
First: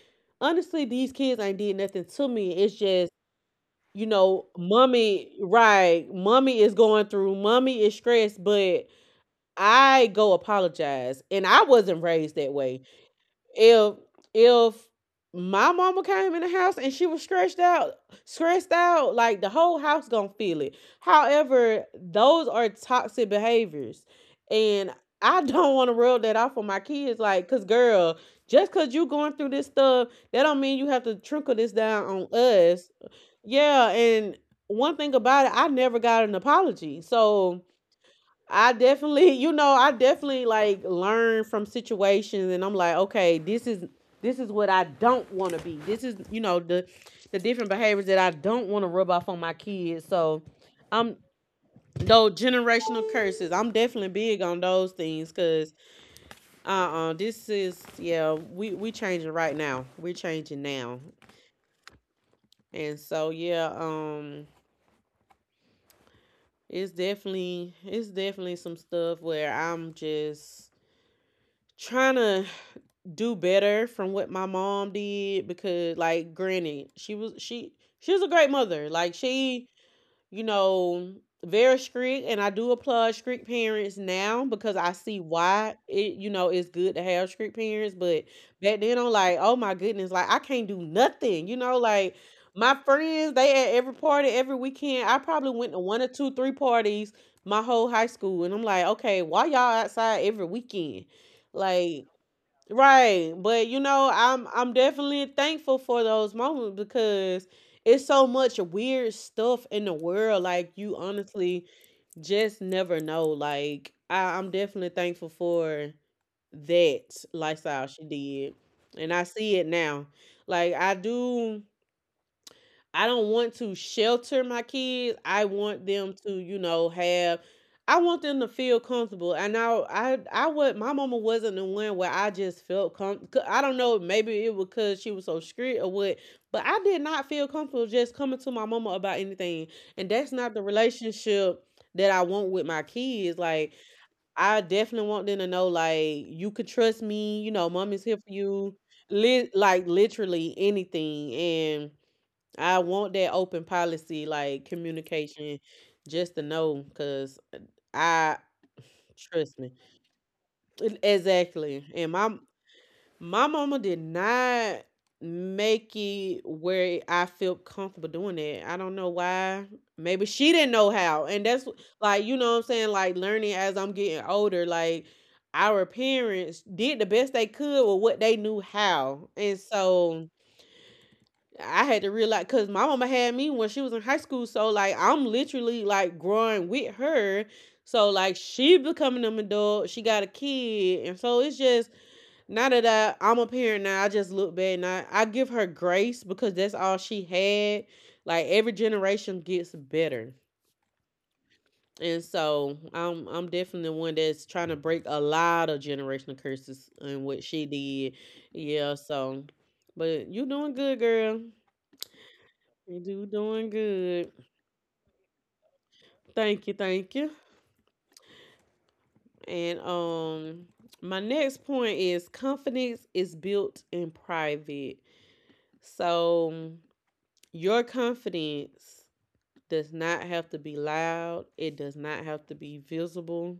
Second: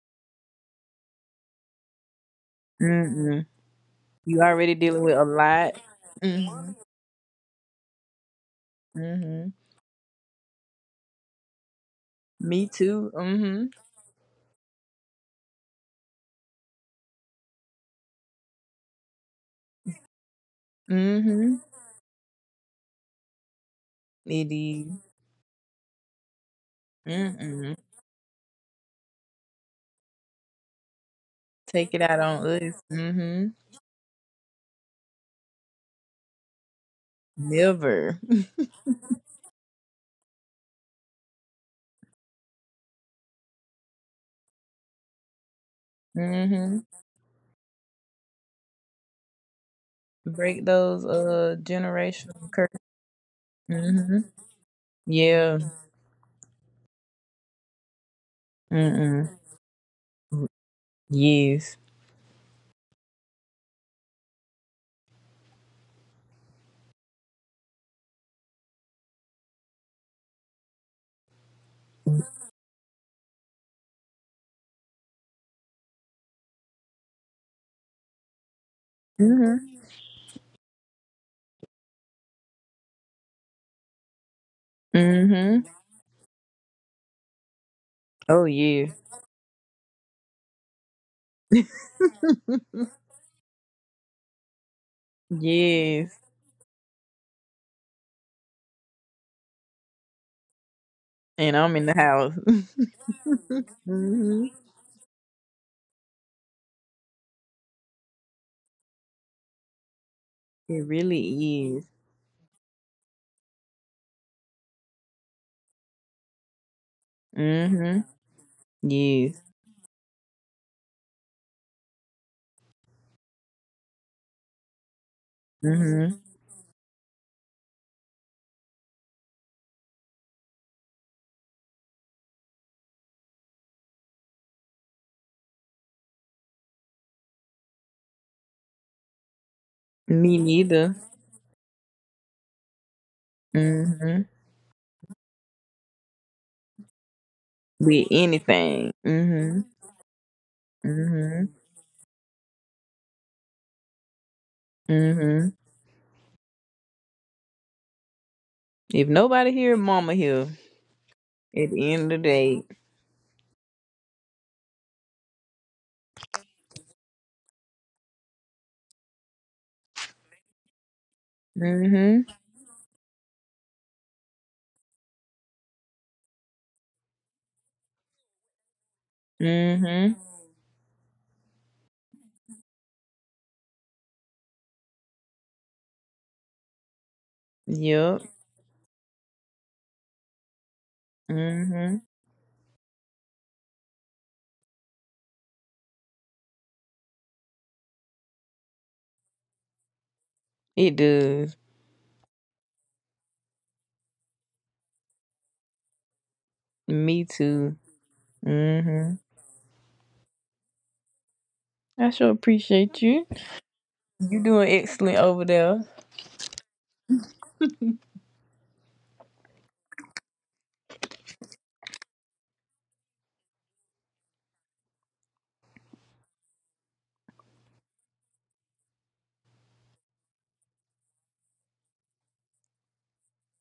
A: honestly, these kids ain't did nothing to me. It's just,
B: Mm-mm. You already dealing with a
A: mommy
B: lot.
A: right, mommy
B: Mm-hmm.
A: is going through, mommy is stressed, but
B: Mm-hmm.
A: I go apologize. And I wasn't raised that
B: Me
A: way.
B: too. Mm-hmm.
A: If if my mama came in the house and she was stressed out, like, the whole house gonna feel it.
B: Mm-hmm.
A: However, those are toxic behaviors.
B: It
A: And
B: is.
A: I (laughs) don't want to rub that off on my kids, like, cause
B: Mm-mm.
A: girl, just cause you going through this stuff, that don't mean you have to trickle this
B: Take
A: down
B: it out
A: on
B: on us.
A: us.
B: Mm-hmm.
A: Yeah, and one thing about it, I never got an apology. So
B: Never. (laughs)
A: (laughs) I definitely like learn from situations, and I'm like, okay, this is what I don't want to be. This is,
B: Mm-hmm.
A: the different behaviors that I don't want to rub off on my kids. So
B: Break those
A: I'm those
B: generational curses.
A: generational curses. I'm definitely
B: Mm-hmm.
A: big on those things
B: Yeah.
A: because uh-uh, this is yeah, we changing
B: Mm-mm.
A: right now. We're changing now.
B: Yes.
A: And so yeah, it's definitely some stuff where I'm just trying to do better from what my mom did, because like, granted, she was a great mother, like, she,
B: Mm-hmm.
A: you know, very strict. And I do applaud strict parents now, because I see
B: Mm-hmm.
A: why it, it's good to have strict parents. But
B: Oh
A: back
B: yes,
A: then, I'm like, oh my goodness, like, I can't do nothing, like, my friends, they at every party every weekend. I probably went to one or
B: yes,
A: two, three parties my whole high school. And I'm like, okay, why y'all outside every weekend?
B: and I'm in the
A: Like,
B: house.
A: right. But
B: (laughs) Hmm.
A: I'm definitely thankful for those moments, because it's so much weird stuff in the world. Like,
B: It
A: you
B: really
A: honestly
B: is.
A: just never know. Like, I'm definitely thankful for that lifestyle
B: Hmm.
A: she did. And I
B: Yes.
A: see it now. Like, I don't want to shelter my kids. I want them
B: Hmm.
A: to, have I want them to feel comfortable. And I was my mama wasn't the one where I just felt comfortable. I don't know, maybe it was cuz she was so strict or what, but I did not feel comfortable just coming to my mama about anything. And that's
B: Me
A: not the
B: neither.
A: relationship that I want with my kids. Like,
B: Hmm.
A: I definitely want them to know like, you could trust me, mom
B: With
A: here for you.
B: anything. Hmm.
A: Like, literally anything,
B: Hmm.
A: and I want that open policy, like,
B: Hmm.
A: communication, just to know, cause, I
B: If nobody
A: trust
B: here,
A: me,
B: mama here.
A: e,
B: At the
A: exactly.
B: end of the
A: And my
B: day.
A: my mama did not make it where I felt comfortable doing that. I don't know why. Maybe she didn't know how, and
B: Hmm.
A: like you know what I'm saying. Like learning as I'm getting older, like our parents did the best they could with what they knew how, and
B: Hmm.
A: so I had to realize because my mama had me when she was in high school, so like I'm literally like growing with her. So
B: Yep.
A: like she becoming an adult, she got a kid, and so it's just
B: Hmm.
A: now that I'm a parent now, I just look back and I give her grace because that's all she had. Like every generation gets better,
B: It does.
A: and so I'm definitely one that's trying to break a lot of generational curses
B: Me
A: and what she
B: too.
A: did. Yeah,
B: Hmm.
A: so but you doing good, girl.
B: I sure appreciate
A: You
B: you.
A: do doing good.
B: You doing excellent over there.
A: Thank you, thank you. And my next point is confidence is built in private. So your confidence does not have to be loud. It does not have to be visible.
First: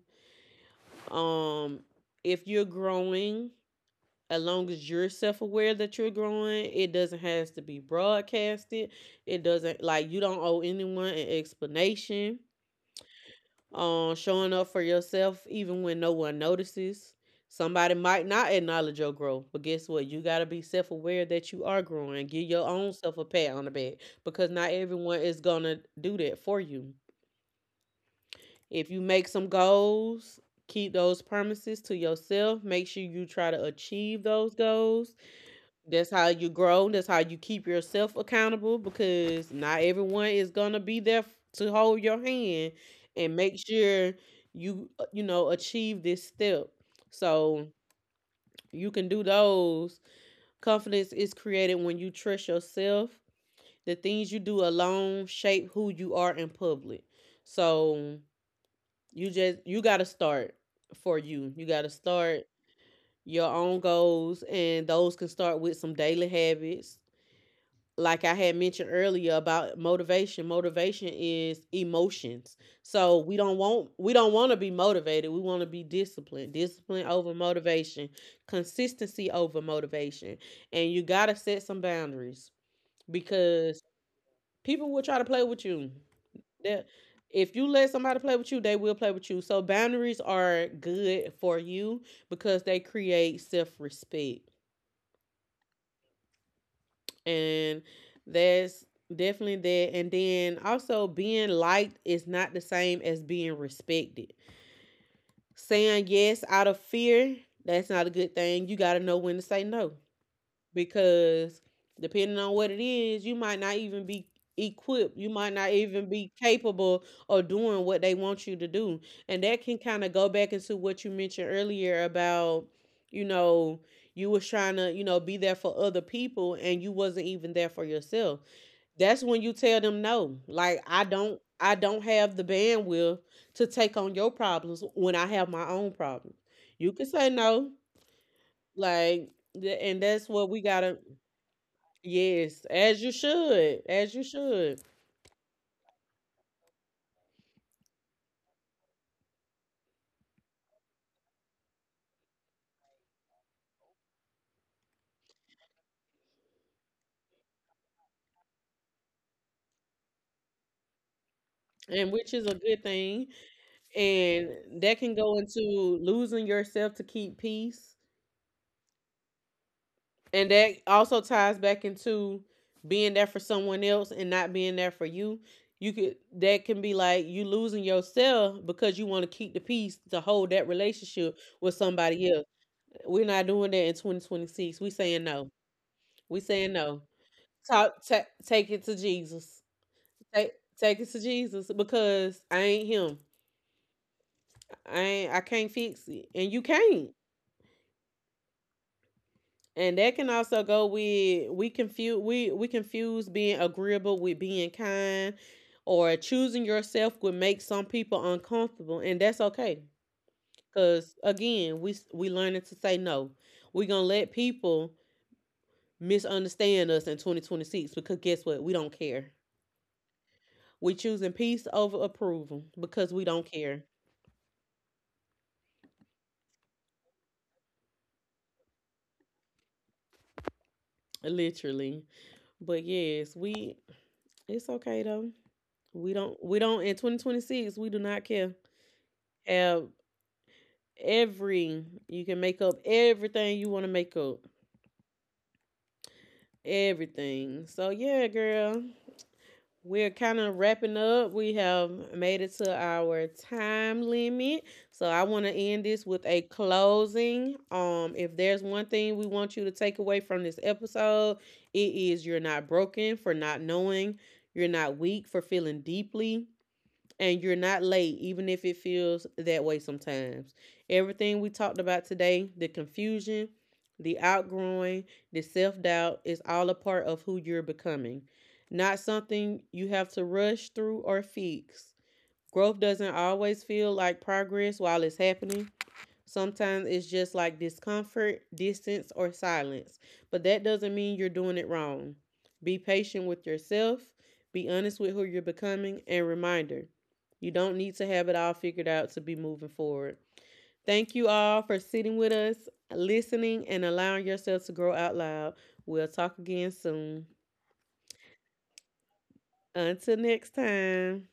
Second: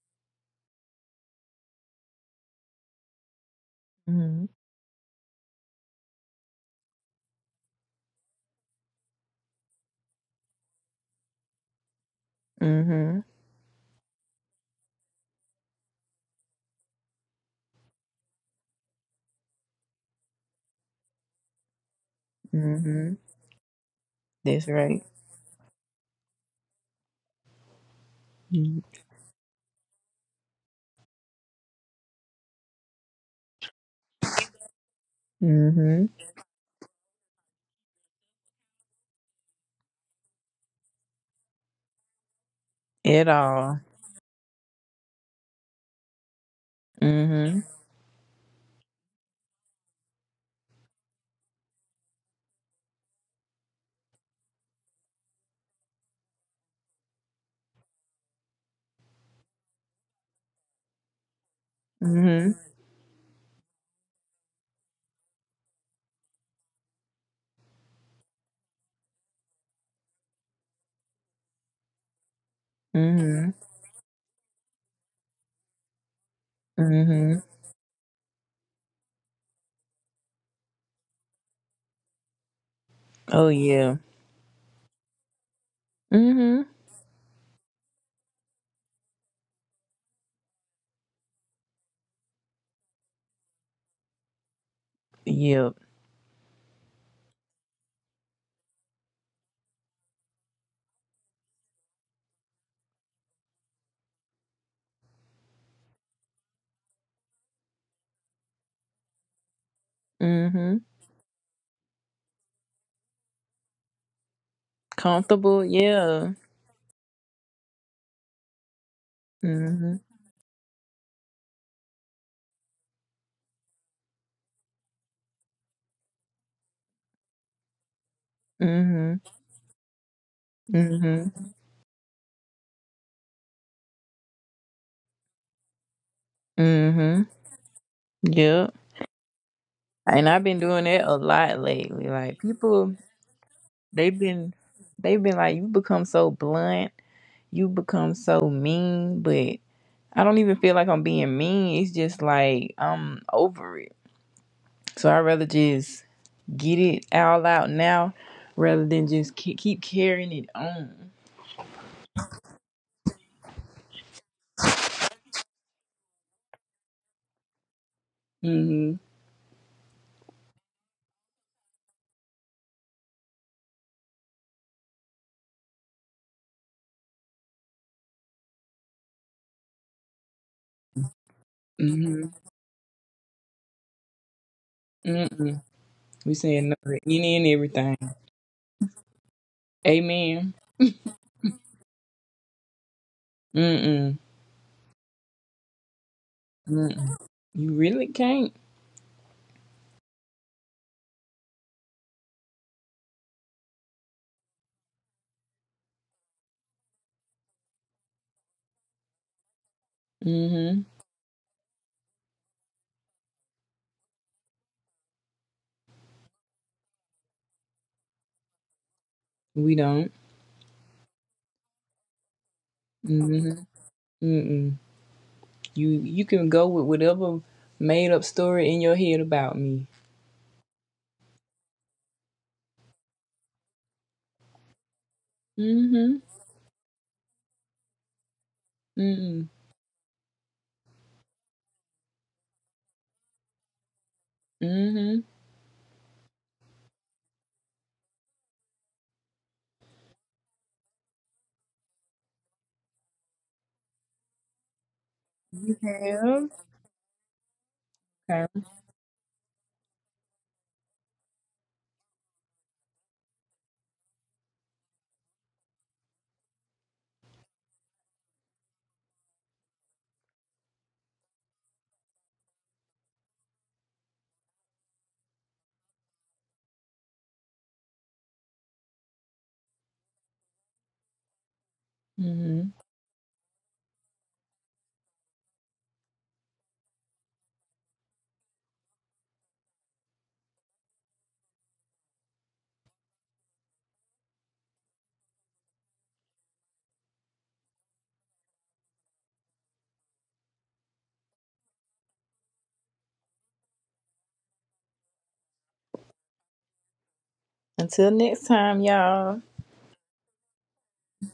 A: Um if you're growing, as
B: Hmm.
A: long as you're self-aware that you're growing, it doesn't has to be broadcasted. It doesn't, like, you don't owe anyone an explanation,
B: Hmm.
A: showing up for yourself even when no one notices. Somebody might not acknowledge your growth, but guess what, you got to be self-aware that you are growing. Give your own self
B: Mm-hmm.
A: a pat on the back because
B: That's
A: not
B: right.
A: everyone is gonna do that for you. If you make some goals, keep those promises to yourself, make sure you try to achieve those goals.
B: Mm-hmm.
A: That's how you grow. That's how you keep yourself accountable, because not everyone is gonna be there to hold your hand
B: At
A: and make
B: all.
A: sure you you know, achieve this step.
B: Mm-hmm.
A: So you can do those. Confidence is created when you trust yourself. The things you do alone shape who you are in public. So you gotta start for you. You gotta start
B: Mm-hmm.
A: your own goals, and those can start with some daily habits. Like I had mentioned earlier about motivation, motivation is emotions. So
B: Mm-hmm.
A: we don't want to be motivated. We want to be disciplined. Discipline over
B: Mm-hmm.
A: motivation, consistency over motivation. And you got to set some boundaries
B: Oh
A: because
B: yeah.
A: people will try to play with you.
B: Mm-hmm.
A: That if you let somebody play with you, they will play with you. So boundaries are good for you because they create self-respect.
B: Yep.
A: And that's definitely that. And then also, being liked is not the same as being respected. Saying yes out of fear, that's not a good thing. You got to know when to say no,
B: Mm-hmm.
A: because depending on what it is, you might not even be equipped, you might
B: Comfortable,
A: not even be
B: yeah.
A: capable of doing what they want you to do. And that can
B: Mm-hmm.
A: kind of go back into what you mentioned earlier about, you know, you was trying to, you know, be there for other people and you wasn't even there for yourself.
B: Mm-hmm.
A: That's when you tell them no. Like,
B: Mm-hmm.
A: I don't have the bandwidth to take on your problems when I have my own problems. You can
B: Mm-hmm.
A: say no.
B: Yep.
A: Like and
B: And
A: that's
B: I've
A: what
B: been
A: we
B: doing that
A: gotta.
B: a lot lately. Like
A: Yes,
B: people
A: as you should,
B: they've
A: as you
B: been
A: should.
B: they've been like, you become so blunt, you become so mean, but I don't even feel like I'm being mean. It's just like I'm over it. So I'd rather just get it all out now rather than just keep carrying it on.
A: And which is a good thing, and that can go into losing yourself to keep peace.
B: Mm-hmm.
A: And that also ties back into being there for someone else and not being there for you. You could that can be like you losing yourself because you want to keep the peace to hold that relationship with
B: Mm-hmm.
A: somebody else. We're not doing that in 2026. We saying no.
B: Mm-mm. We
A: We
B: saying
A: saying
B: no to
A: no.
B: any and everything.
A: Talk take it to Jesus. Take
B: Amen.
A: Take it to Jesus because I ain't him.
B: Mm-mm.
A: I can't fix it. And you can't.
B: Mm-mm. You really can't.
A: And that can also go with, we confuse being agreeable with being kind, or choosing yourself would make some people uncomfortable, and that's okay.
B: Mm-hmm.
A: Cause again, we learning to say no. We're gonna let people misunderstand us in 2026, because guess what? We don't care.
B: We don't.
A: We choosing peace over approval because we don't
B: Mm-hmm.
A: care.
B: Mm-mm. You can go with whatever made up story in your head about me.
A: Literally. But yes, we it's okay though.
B: Mm-hmm.
A: We don't in 2026 we do not care.
B: Mm-mm.
A: Have every, you can make up everything you want to make up,
B: Mm-hmm.
A: everything. So yeah, girl, we're kind of wrapping up. We have made it to our time limit, so I want to
B: You
A: end this with a
B: have.
A: closing. If
B: Okay.
A: there's one thing we want you to take away from this episode, it is you're not broken for not knowing, you're not weak for feeling deeply, and you're not late, even if it feels that way sometimes. Everything we talked about today, the confusion, the outgrowing, the self doubt, is all a part of who you're becoming, not something you have to rush through or fix.
B: Mm-hmm.
A: Growth doesn't always feel like progress while it's happening. Sometimes it's just like discomfort, distance, or silence, but that doesn't mean you're doing it wrong. Be patient with yourself, be honest with who you're becoming, and reminder, you don't need to have it all figured out to be moving forward. Thank you all for sitting with us, listening, and allowing yourself to grow out loud. We'll talk again soon.
B: Until next time, y'all.
A: Until next time.